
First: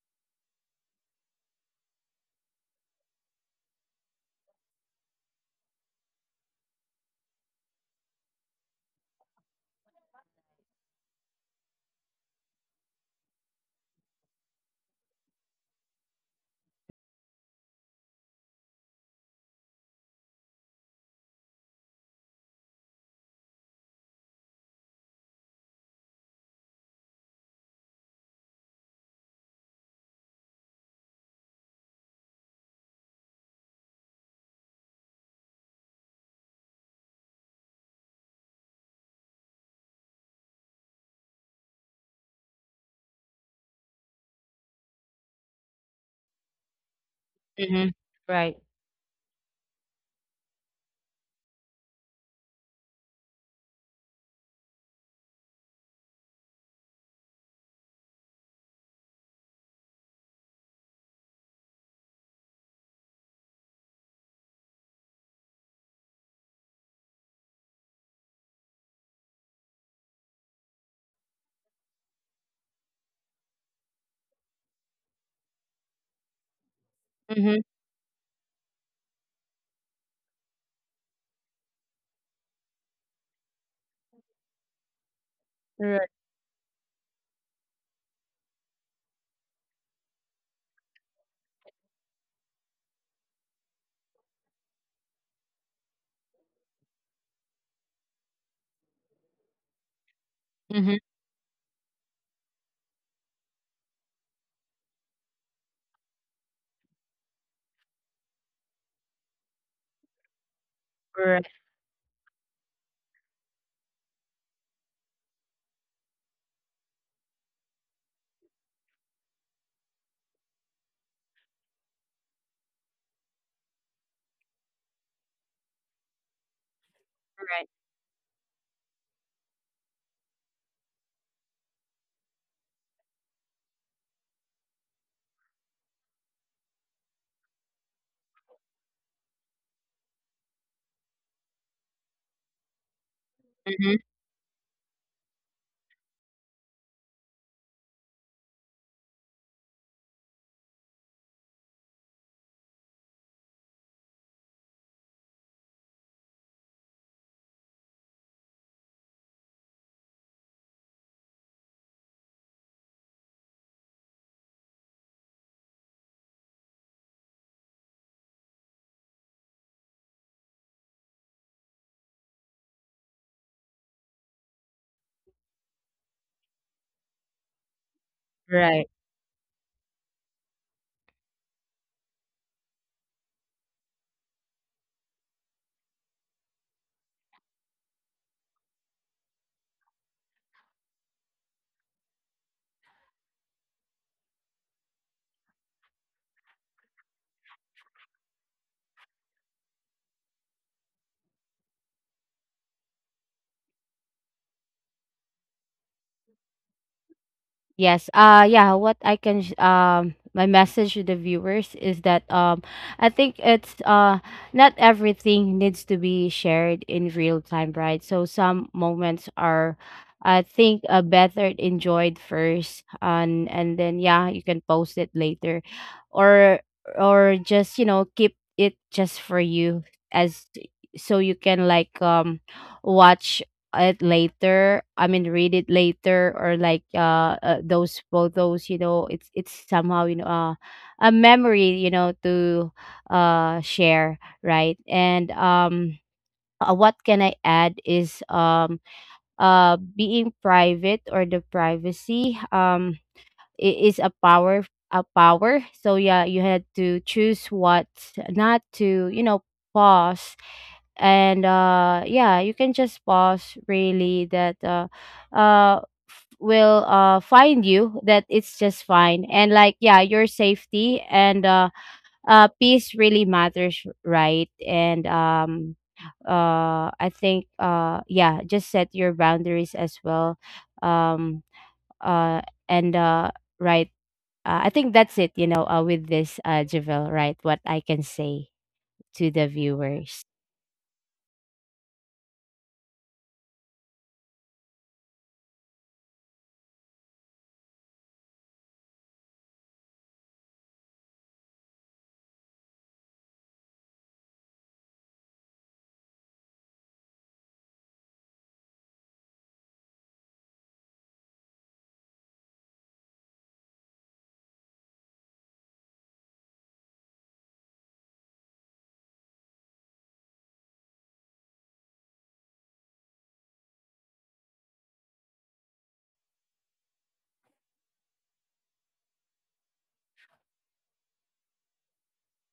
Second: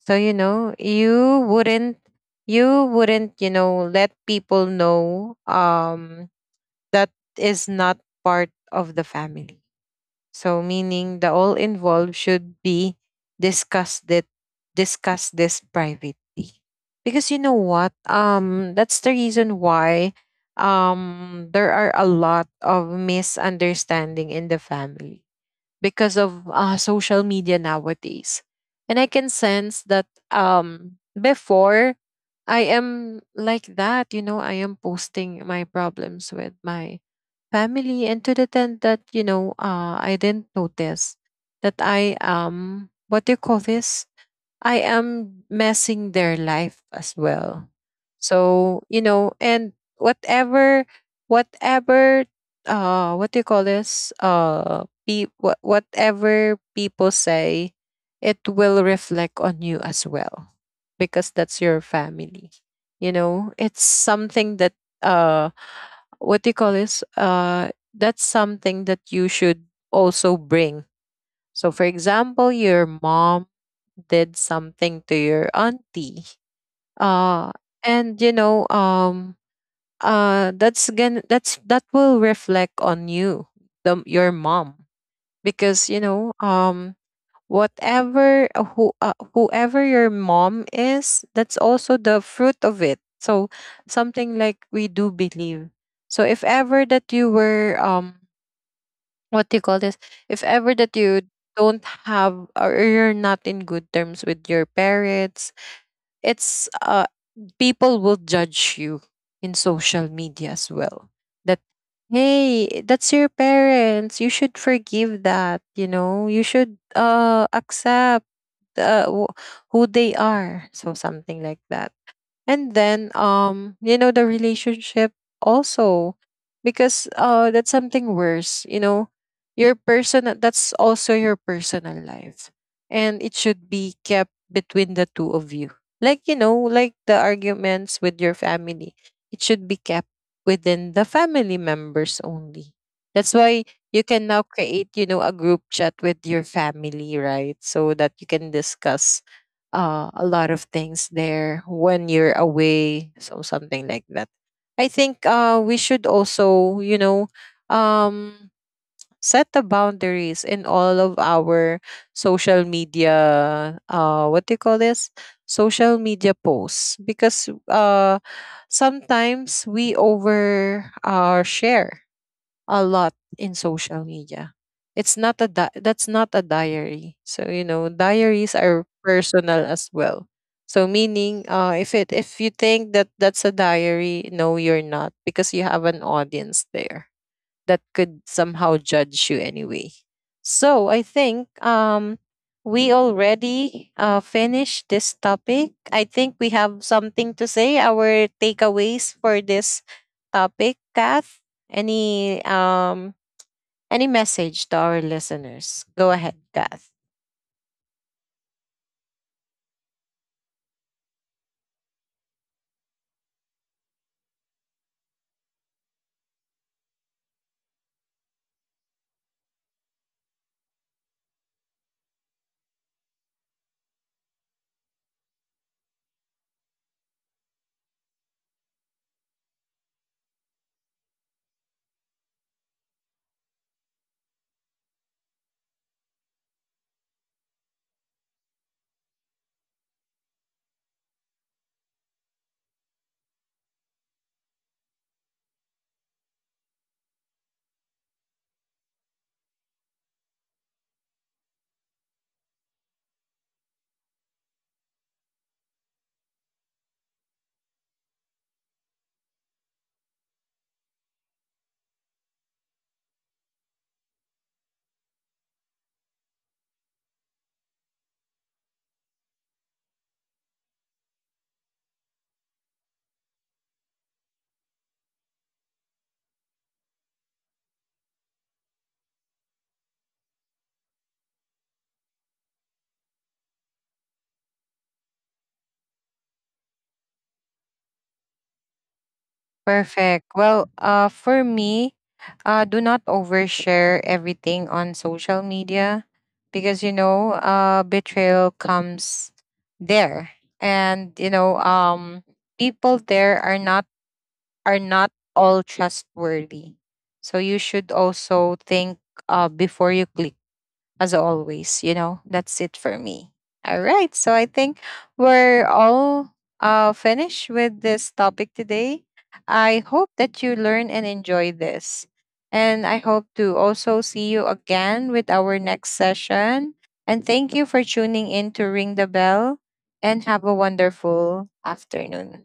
Speaker 1: So you know you wouldn't, you know let people know, that is not part of the family. So meaning the all involved should be discussed. that discuss this privately. Because you know what? That's the reason why, there are a lot of misunderstanding in the family because of, social media nowadays. And I can sense that, before I am like that, you know, I am posting my problems with my family, and to the tent that you know, I didn't notice that I am, what do you call this, I am messing their life as well.
Speaker 2: Mm-hmm. Right.
Speaker 1: So you know, and whatever, whatever what do you call this, whatever people say, it will reflect on you as well, because that's your family. You know, it's something that, uh what do you call this? That's something that you should also bring. So, for example, your mom did something to your auntie, uh,
Speaker 2: Mm-hmm.
Speaker 1: and you know, that's again, that will reflect on you, the your mom, because you
Speaker 2: Right.
Speaker 1: know, whatever, whoever your mom is, that's also the fruit of it. So something like we do believe. So if ever that you were, what do you call this, if ever
Speaker 2: Mm-hmm.
Speaker 1: that you don't have, or you're not in good terms with your parents, it's, people will judge you in social media as well,
Speaker 2: Right.
Speaker 1: that hey, that's your parents, you should forgive that, you know, you should, accept, uh, wh- who they are. So something like that. And then, you know, the relationship also, because,
Speaker 2: Right.
Speaker 1: that's something worse, you know. Your personal, that's also your personal life, and it should be kept between the two of you, like, you know, like the arguments with your family, it should be kept within the family members only. That's why
Speaker 2: Mm-hmm.
Speaker 1: you can now create, you know, a group chat with your family, right, so that you can discuss, a lot of things there when you're away, so something like that. I think, we should also, you know, um, set the boundaries in all of our social media, what do you call this, social media posts, because, sometimes we over, share a lot in social media. It's not a that's not a diary. So you know, diaries
Speaker 2: Right.
Speaker 1: are personal as well. So meaning, if it, if you think that that's a diary, no, you're not, because you have an audience there that could somehow judge you anyway. So I think, we already, finished this topic. I think we have something to say, our takeaways for this topic, Kath. Any, any message to our listeners? Go ahead, Kath.
Speaker 2: Yes. Yeah, what I can my message to the viewers is that, I think it's not everything needs to be shared in real time, right? So some moments are, I think better enjoyed first, and then yeah, you can post it later, or or just, you know, keep it just for you, as, so you can like watch it later, I mean, read it later, or like those photos, you know, it's somehow, you know, a memory, you know, to share, right? And what can I add is, being private, or the privacy, it is a power, a power. So yeah, you had to choose what not to, you know, pause. And yeah, you can just pause really, that uh will find you, that it's just fine. And like, yeah, your safety and peace really matters, right? And I think yeah, just set your boundaries as well. Um uh and right I think that's it, you know, with this, Javel, right? What I can say to the viewers.
Speaker 1: Perfect. Well, for me, do not overshare everything on social media, because you know, betrayal comes there, and you know, people there are not, are not all trustworthy. So you should also think, before you click, as always. You know, that's it for me. All right. So I think we're all, finished with this topic today. I hope that you learn and enjoy this. And I hope to also see you again with our next session. And thank you for tuning in to Ring the Bell, and have a wonderful afternoon.